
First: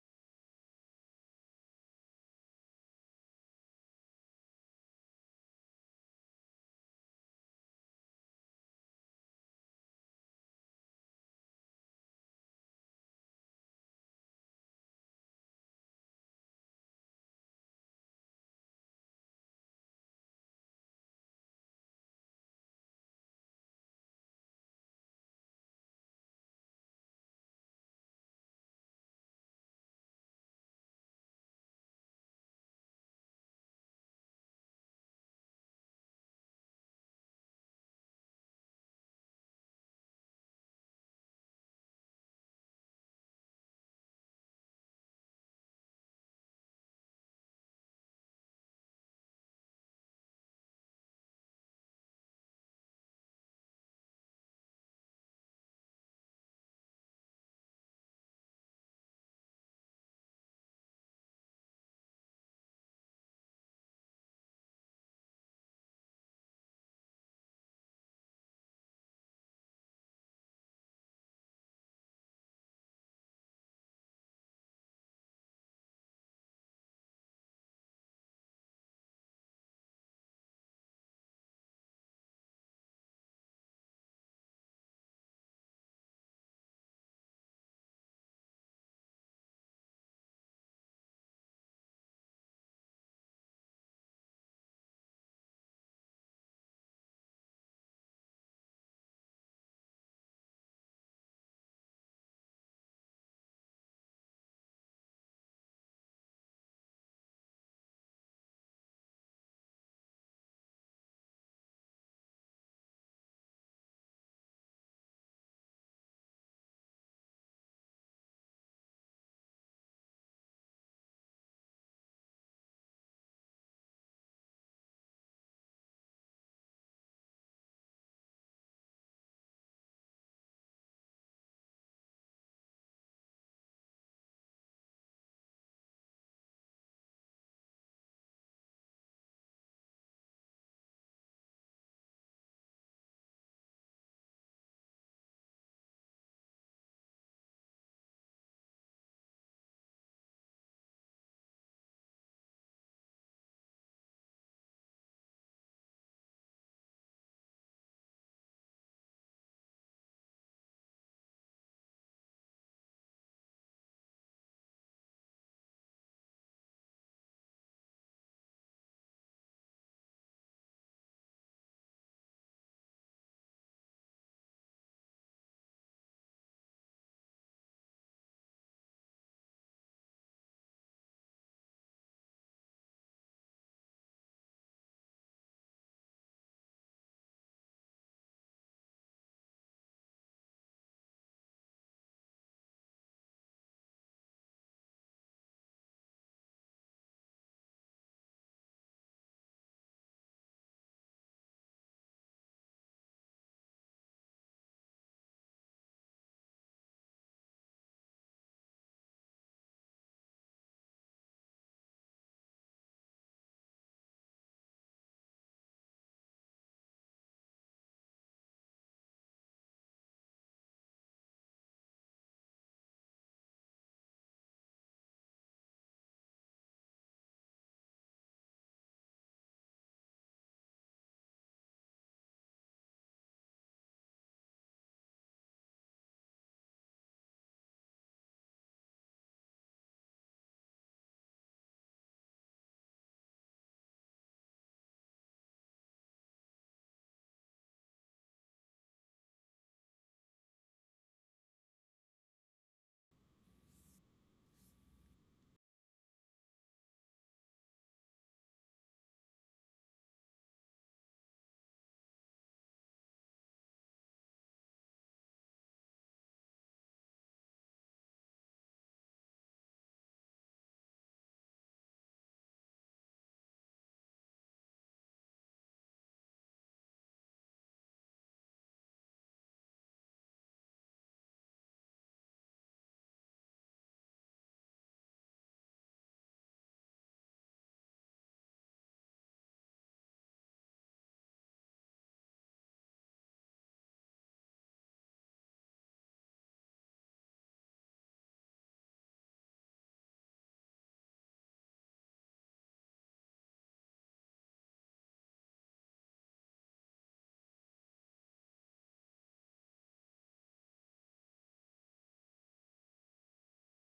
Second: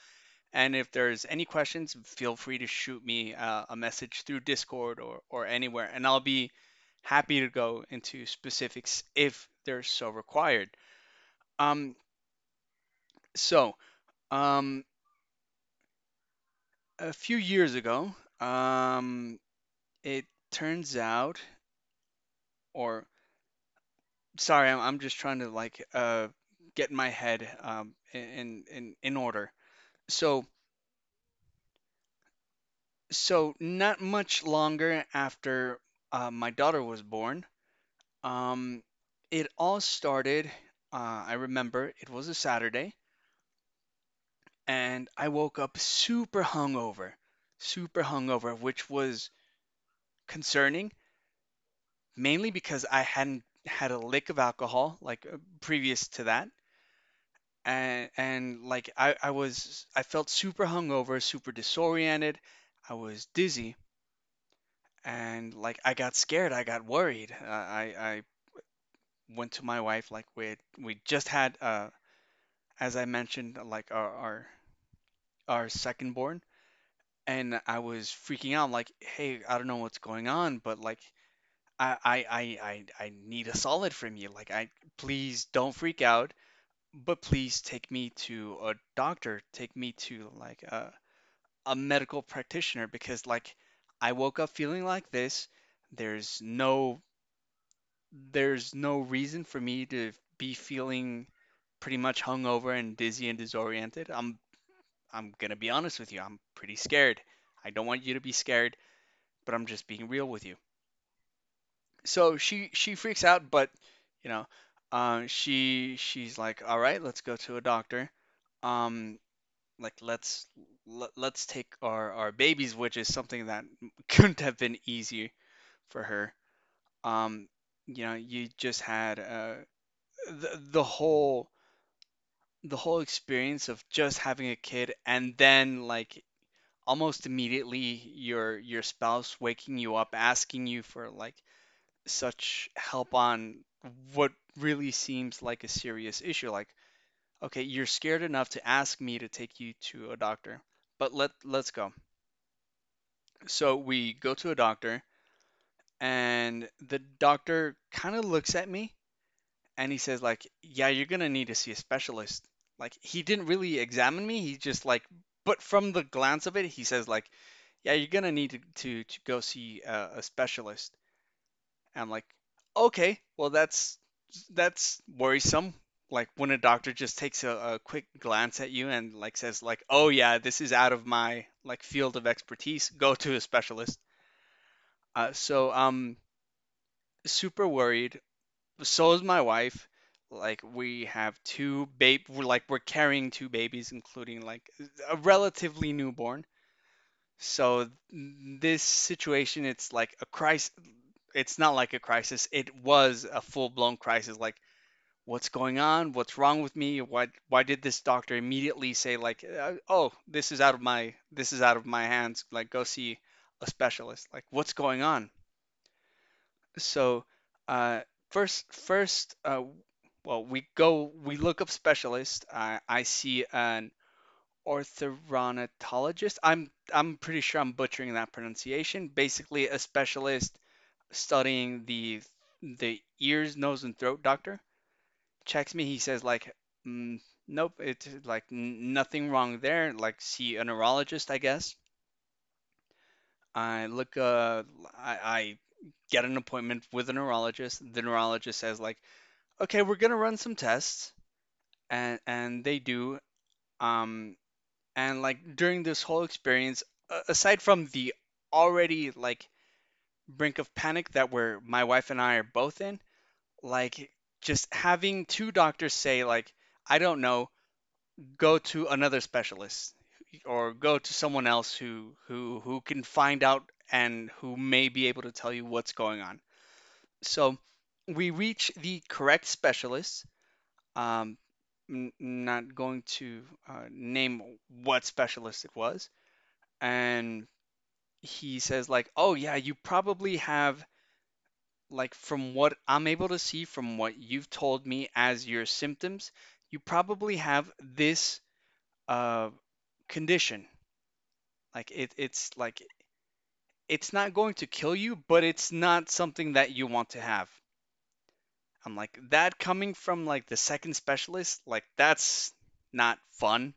And if there's any questions, feel free to shoot me a message through Discord or anywhere, and I'll be happy to go into specifics if they're so required. Um, so, um, a few years ago, um, it turns out, or sorry, I'm just trying to like get my head, in order. So, so not much longer after my daughter was born, um, it all started. I remember it was a Saturday, and I woke up super hungover, which was concerning, mainly because I hadn't had a lick of alcohol like previous to that. And like I felt super hungover, super disoriented. I was dizzy, and like I got worried. I went to my wife, like we just had as I mentioned, like our second born, and I was freaking out, like, hey, I don't know what's going on, but like, I I I I need a solid from you. Like, I, please don't freak out, but please take me to a doctor, take me to like a medical practitioner because like I woke up feeling like this. There's no there's no reason for me to be feeling pretty much hungover and dizzy and disoriented. I'm going to be honest with you. I'm pretty scared. I don't want you to be scared, but I'm just being real with you. So she freaks out, but, you know, she's like, all right, let's go to a doctor. Um, like let's, let's take our babies, which is something that couldn't have been easier for her. Um, you know, you just had the the whole the whole experience of just having a kid, and then like almost immediately your spouse waking you up asking you for like such help on what really seems like a serious issue. Like, okay, you're scared enough to ask me to take you to a doctor, but let's go. So we go to a doctor, and the doctor kind of looks at me and he says like, "Yeah, you're gonna need to see a specialist." Like, he didn't really examine me. He just like, but from the glance of it, he says like, "Yeah, you're gonna need to go see a specialist." And I'm like, "Okay, well, that's worrisome." Like, when a doctor just takes a quick glance at you and like says like, "Oh yeah, this is out of my like field of expertise. Go to a specialist." So I'm super worried, so is my wife. Like we're carrying two babies, including like a relatively newborn. So this situation, it's like a crisis. It's not like a crisis. It was a full-blown crisis. Like, what's going on? What's wrong with me? Why did this doctor immediately say like, oh, this is out of my hands. Like, go see a specialist. Like, what's going on? So, uh, first, first, uh, well, we go, we look up specialist. I see an orthodontologist. I'm pretty sure I'm butchering that pronunciation. Basically, a specialist studying the ears, nose, and throat doctor checks me. He says like, mm, nope, it's like nothing wrong there. Like, see a neurologist, I guess. I look, I get an appointment with a neurologist. The neurologist says like, okay, we're gonna run some tests, and they do. Um, and like during this whole experience, aside from the already like brink of panic that we're my wife and I are both in, like, just having two doctors say like, I don't know, go to another specialist or go to someone else who can find out and who may be able to tell you what's going on. So we reach the correct specialist. Um, not going to name what specialist it was. And he says, like, oh, yeah, you probably have, like, from what I'm able to see, from what you've told me as your symptoms, you probably have this, uh, condition. Like, it, it's like, it's not going to kill you, but it's not something that you want to have. I'm like, that coming from like the second specialist, like, that's not fun.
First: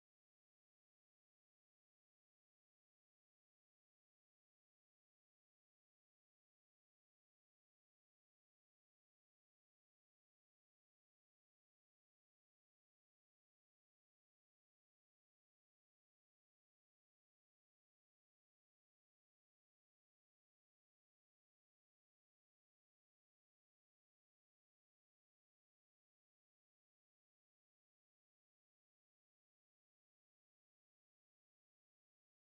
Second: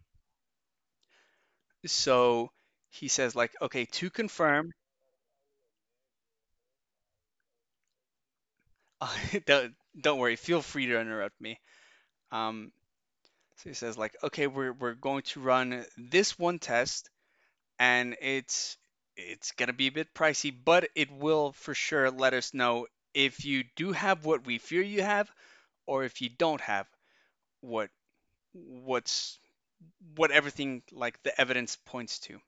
So he says like, okay, to confirm, don't, don't worry, feel free to interrupt me. Um, so he says like, okay, we're going to run this one test, and it's gonna be a bit pricey, but it will for sure let us know if you do have what we fear you have, or if you don't have what what's what everything like the evidence points to.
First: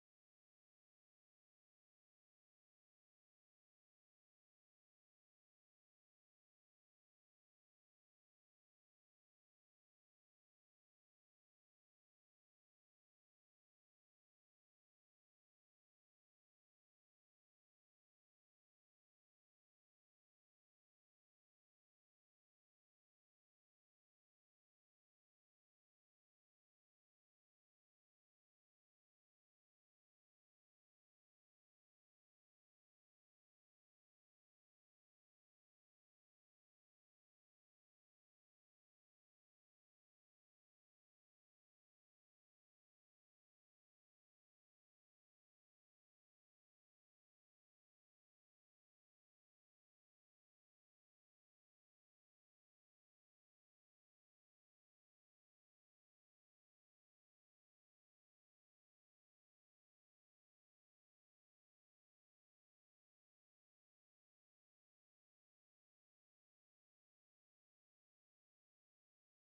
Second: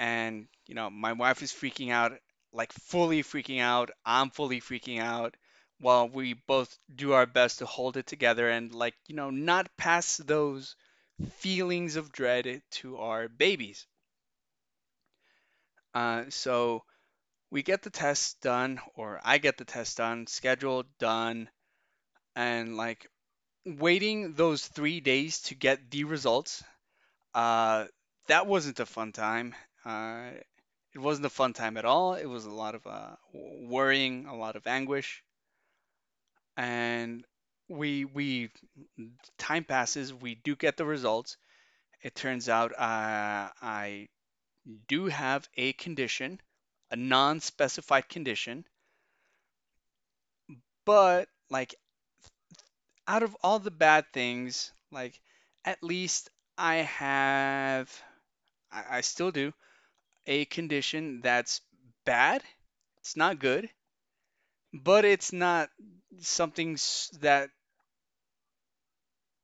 And you know, my wife is freaking out, like fully freaking out, I'm fully freaking out, while we both do our best to hold it together and like, you know, not pass those feelings of dread to our babies. So we get the test done or I get the test done, scheduled, done, and like, waiting those three days to get the results, uh, that wasn't a fun time. uh, It wasn't a fun time at all. It was a lot of worrying, a lot of anguish, and we time passes. We do get the results. It turns out, I do have a condition, a non-specified condition, but like, out of all the bad things, like, at least I have, I still do, a condition that's bad. It's not good, but it's not something that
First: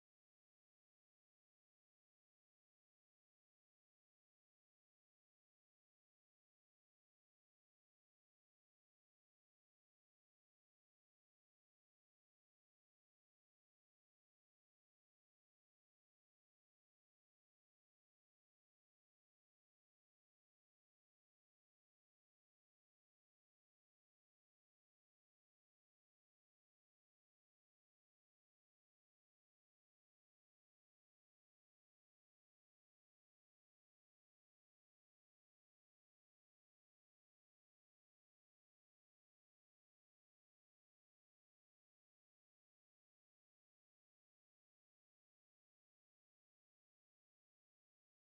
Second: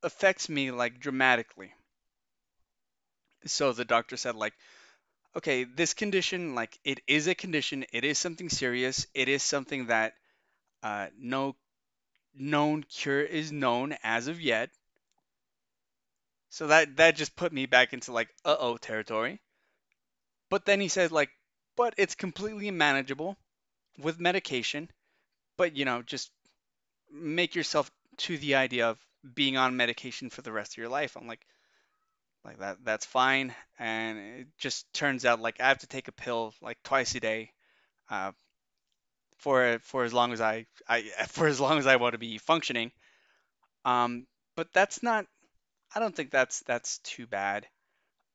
affects me like dramatically. So the doctor said like, okay, this condition, like it is a condition, it is something serious, it is something that, no known cure is known as of yet. So that just put me back into like uh-oh territory. But then he said like, but it's completely manageable with medication, but you know, just make yourself to the idea of being on medication for the rest of your life. I'm like that's fine, and it just turns out like I have to take a pill like twice a day, uh, for as long as I for as long as I want to be functioning. Um, but that's not, I don't think that's too bad.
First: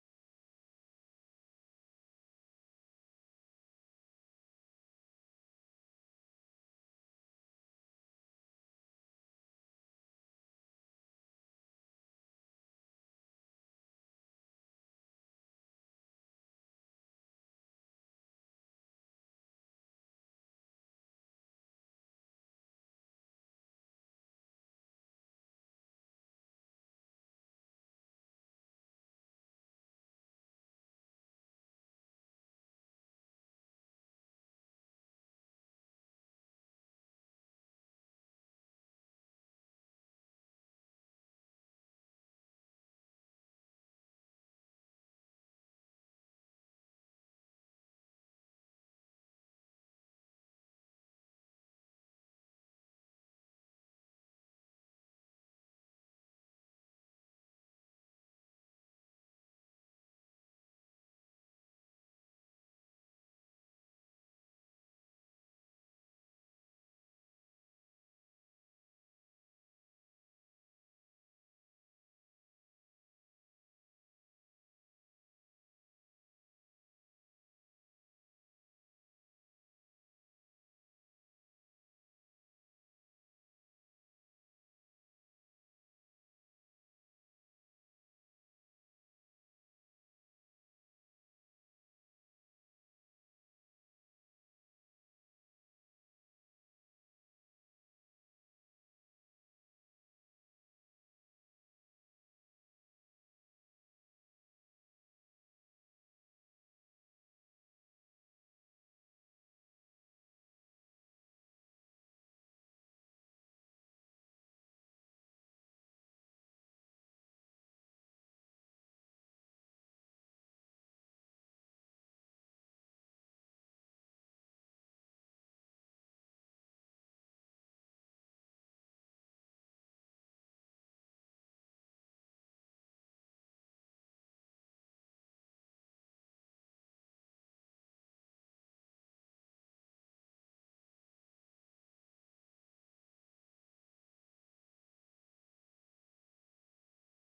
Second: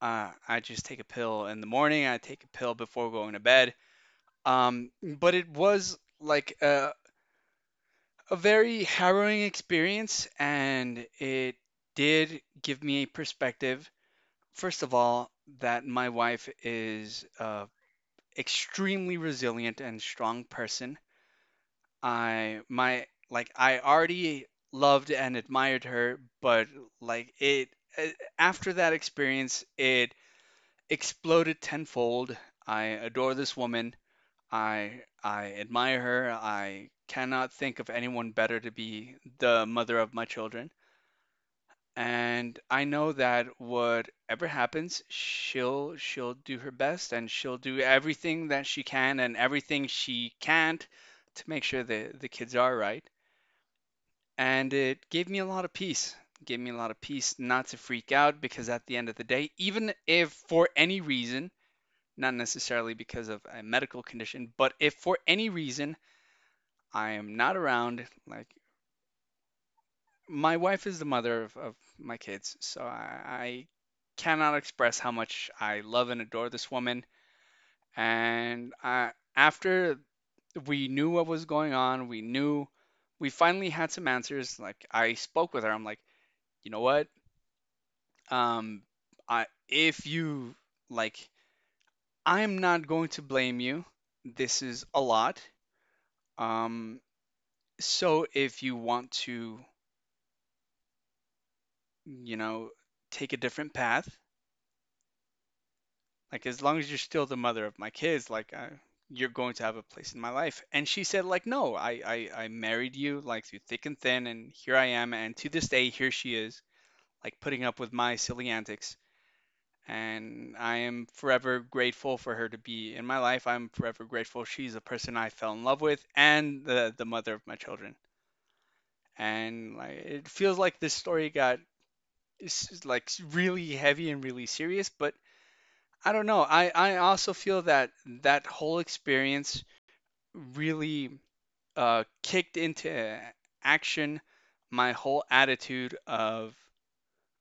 I just take a pill in the morning, I take a pill before going to bed. Um, but it was like a very harrowing experience, and it did give me a perspective. First of all, that my wife is extremely resilient and strong person. I, my like, I already loved and admired her, but like it, after that experience, it exploded tenfold. I adore this woman. I admire her. I cannot think of anyone better to be the mother of my children, and I know that whatever happens, she'll do her best and she'll do everything that she can and everything she can't to make sure the kids are right. And it gave me a lot of peace. Gave me a lot of peace not to freak out because at the end of the day, even if for any reason, not necessarily because of a medical condition, but if for any reason I am not around, like my wife is the mother of my kids, so I cannot express how much I love and adore this woman. And I, after we knew what was going on, we knew we finally had some answers. Like I spoke with her, I'm like, you know what? Um, I if you like, I'm not going to blame you. This is a lot. Um, so if you want to, you know, take a different path, like as long as you're still the mother of my kids, like I, you're going to have a place in my life." And she said, "Like no, I married you like through thick and thin, and here I am, and to this day here she is, like putting up with my silly antics." And I am forever grateful for her to be in my life. I'm forever grateful she's the person I fell in love with and the mother of my children. And like it feels like this story got it's like really heavy and really serious, but I don't know. I also feel that that whole experience really kicked into action my whole attitude of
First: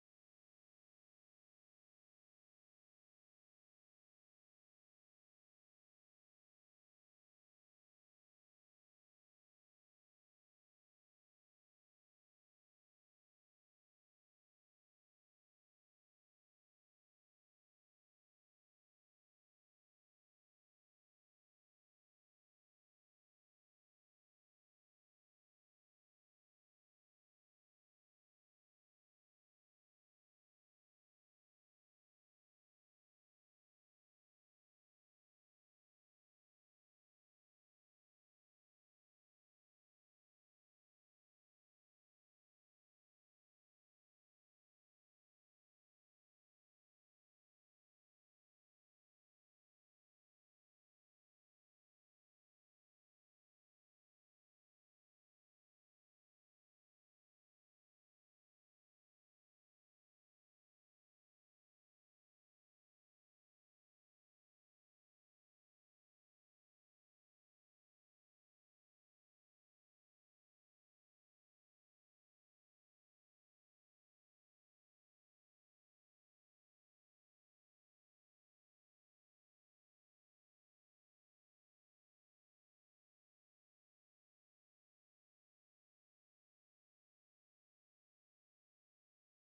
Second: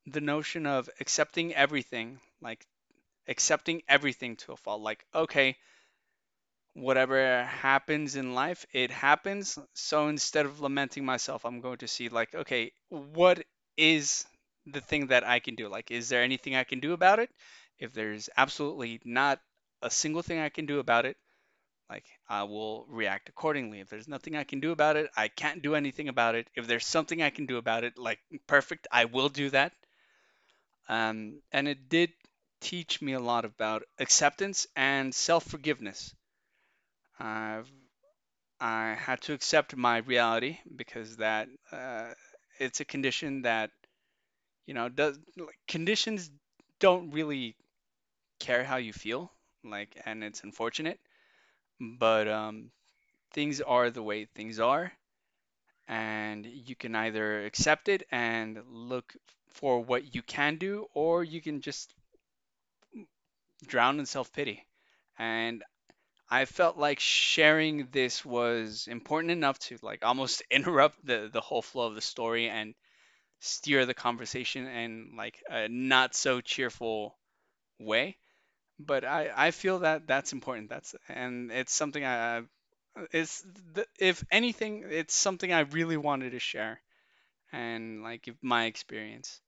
the notion of accepting everything, like accepting everything to a fault. Like, okay, whatever happens in life, it happens. So instead of lamenting myself, I'm going to see like, okay, what is the thing that I can do? Like, is there anything I can do about it? If there's absolutely not a single thing I can do about it, like I will react accordingly. If there's nothing I can do about it, I can't do anything about it. If there's something I can do about it, like perfect, I will do that. And it did teach me a lot about acceptance and self forgiveness. I've I had to accept my reality because that it's a condition that you know does like, conditions don't really care how you feel like and it's unfortunate but things are the way things are and you can either accept it and look for what you can do or you can just drown in self-pity and I felt like sharing this was important enough to like almost interrupt the whole flow of the story and steer the conversation in like a not so cheerful way. But I feel that that's important. That's and it's something I it's if anything it's something I really wanted to share and like give my experience.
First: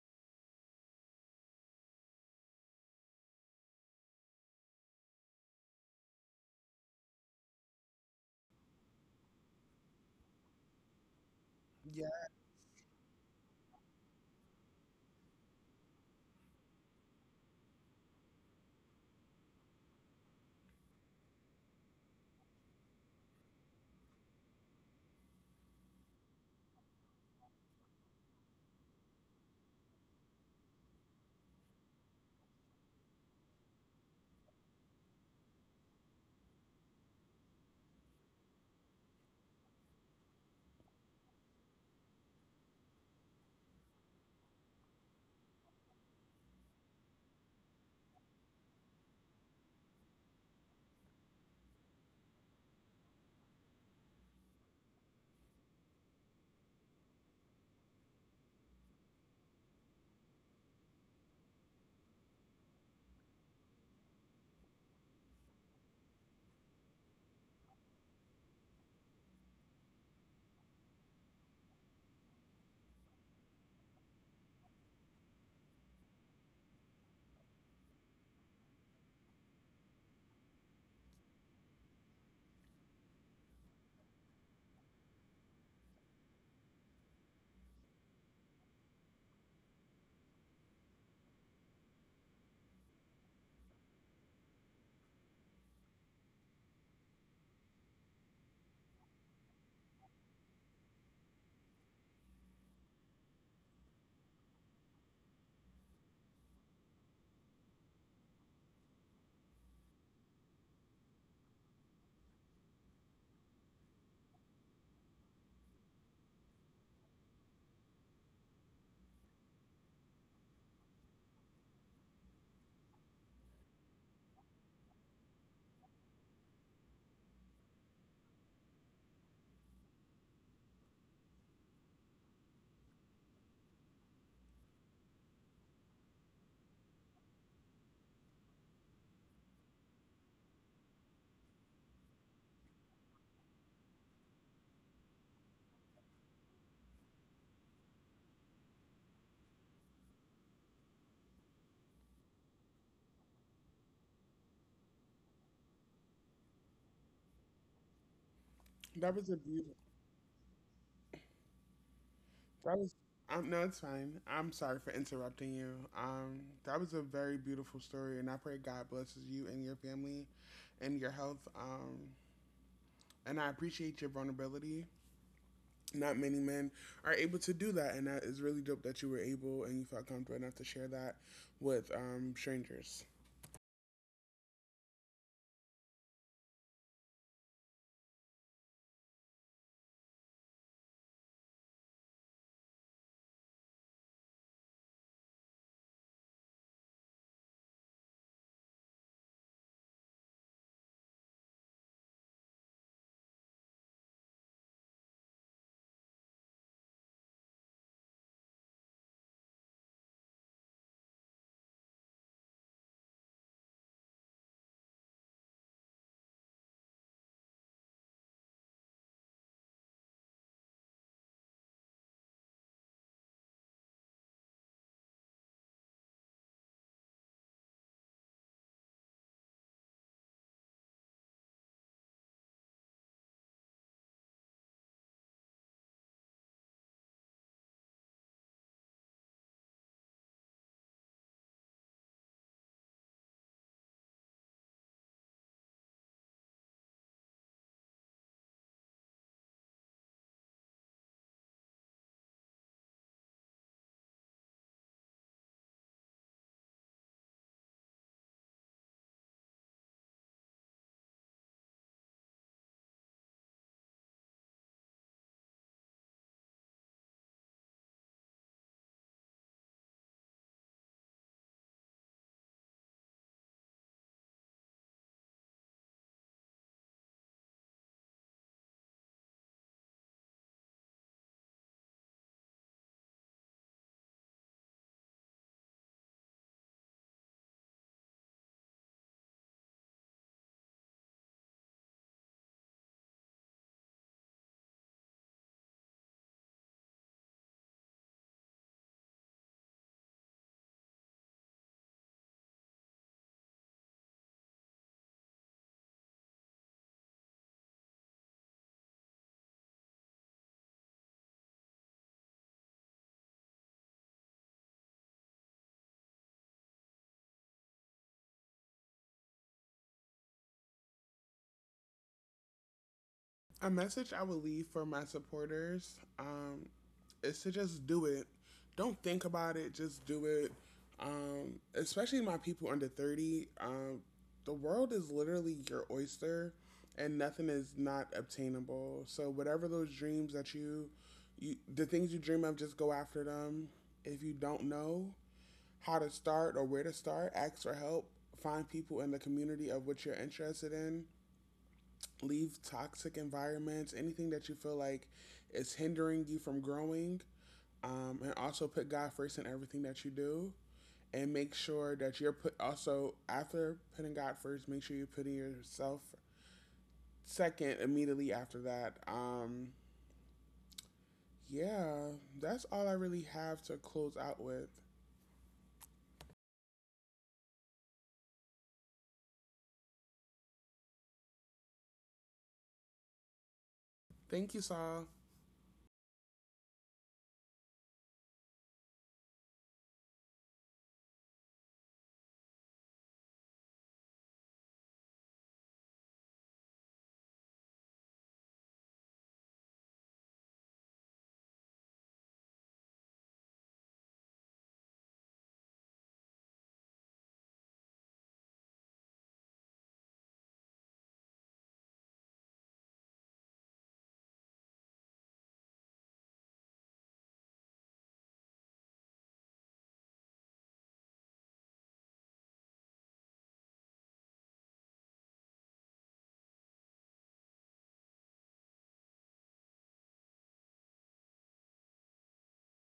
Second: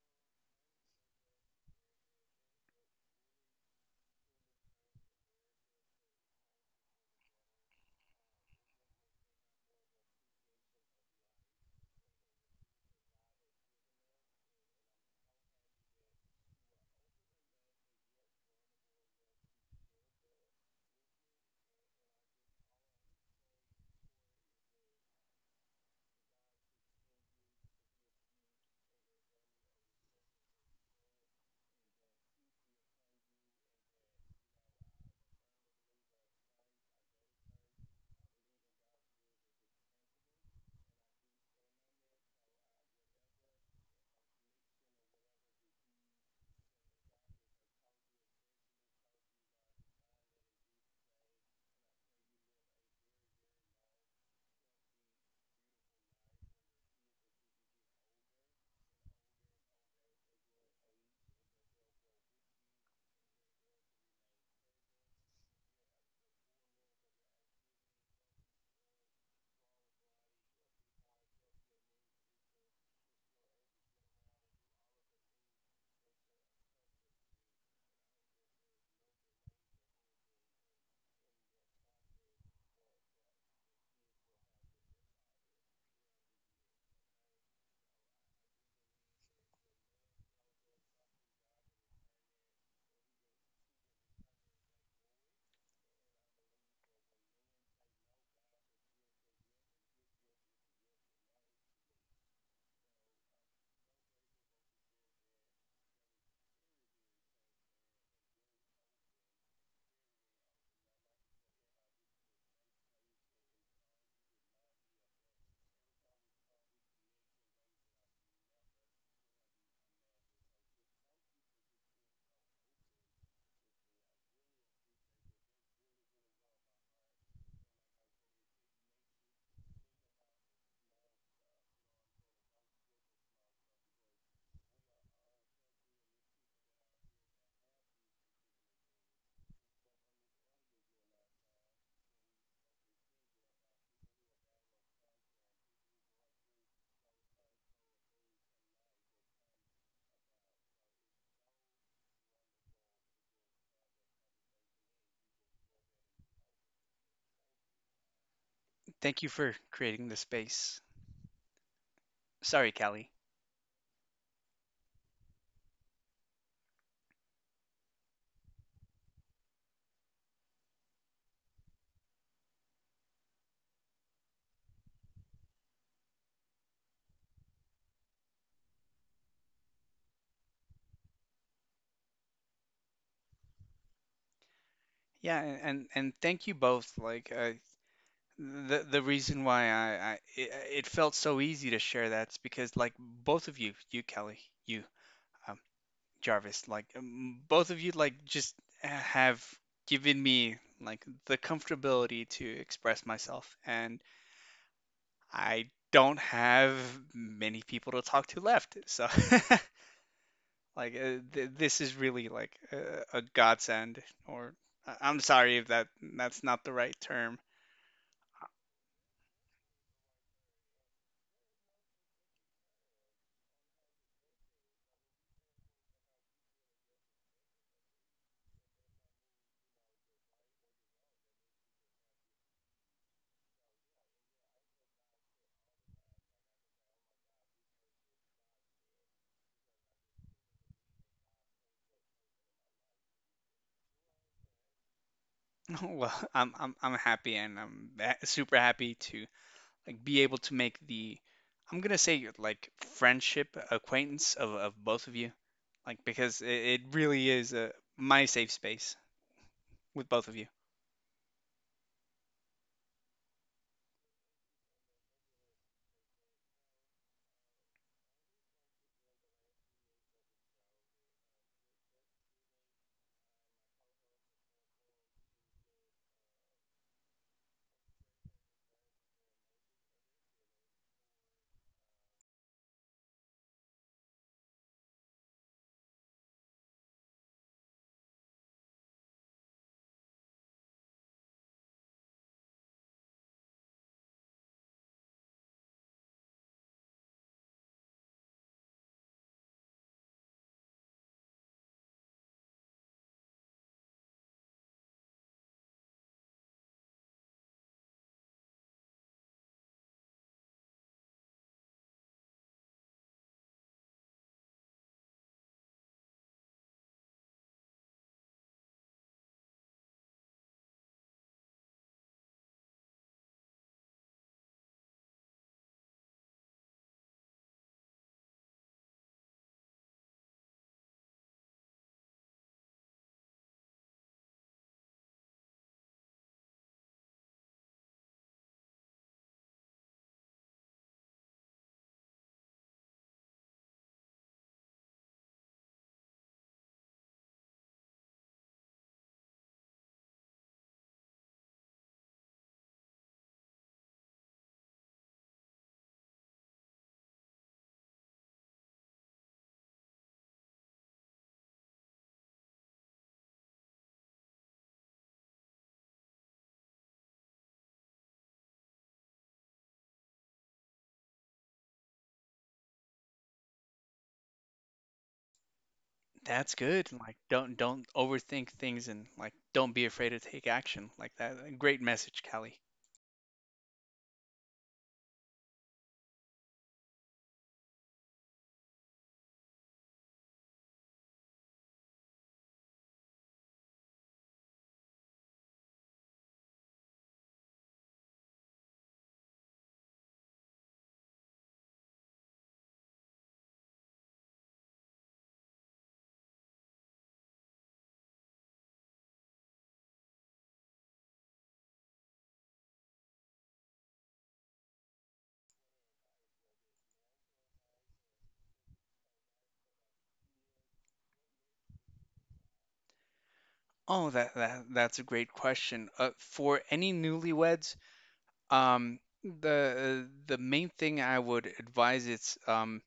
Yeah, that
Thank
was
you
a
for
beautiful.
creating the space. Sorry,
That was.
Kelly.
No, it's fine. I'm sorry for interrupting you. That was a very beautiful story, and I pray God blesses you and your family, and your health. And I appreciate your vulnerability. Not many men are able to do that, and that is really dope that you were able and you felt comfortable enough to share that with strangers.
Yeah, and thank you both. Like the reason why I it, it felt so easy to share that's because like both of you, you Kelly, you uh, Jarvis, like both of you, like just have given me like the comfortability to express myself, and I don't have many people to talk to left. So, like, this is really like a godsend. Or I- I'm sorry if that that's not the right term. Well, I'm happy, and I'm super happy to like be able to make the I'm gonna say like friendship acquaintance of both of you, like because it really is a my safe space with both of you.
A message I would leave for my supporters is to just do it. Don't think about it, just do it. Especially my people under 30. The world is literally your oyster and nothing is not obtainable. So, whatever those dreams that you the things you dream of, just go after them. If you don't know how to start or where to start, ask for help. Find people in the community of what you're interested in leave toxic environments, anything that you feel like is hindering you from growing. And also put God first in everything that you do. And make sure that you're put also after putting God first, make sure you're putting yourself second immediately after that. Yeah, that's all I really have to close out with.
That's good. Like don't overthink things and like don't be afraid to take action. Like that great message, Callie.
Thank you, Saul.
Oh, that, that's a great question. For any newlyweds, um, the main thing I would advise is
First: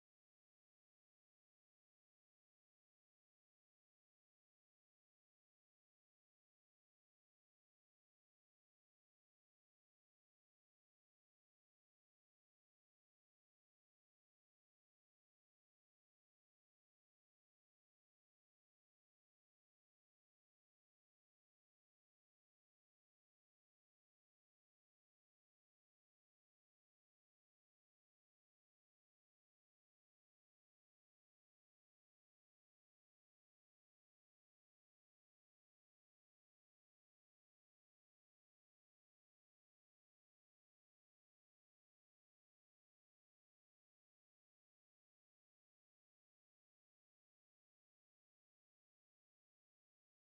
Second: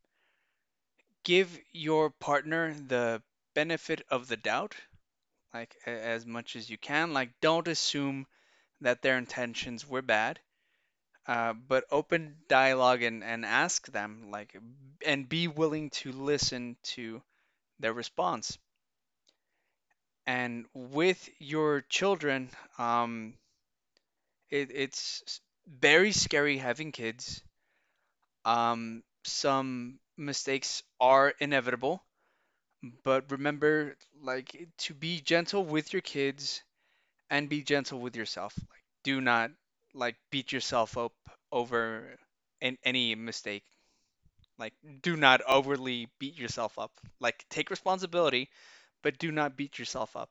give your partner the benefit of the doubt like as much as you can. Like, don't assume that their intentions were bad, but open dialogue and ask them, like, and be willing to listen to their response. And with your children, um, it, it's very scary having kids. Some mistakes are inevitable, but remember, like, to be gentle with your kids and be gentle with yourself. Like, do not like beat yourself up over an any mistake. Like, do not overly beat yourself up. Like, take responsibility, but do not beat yourself up.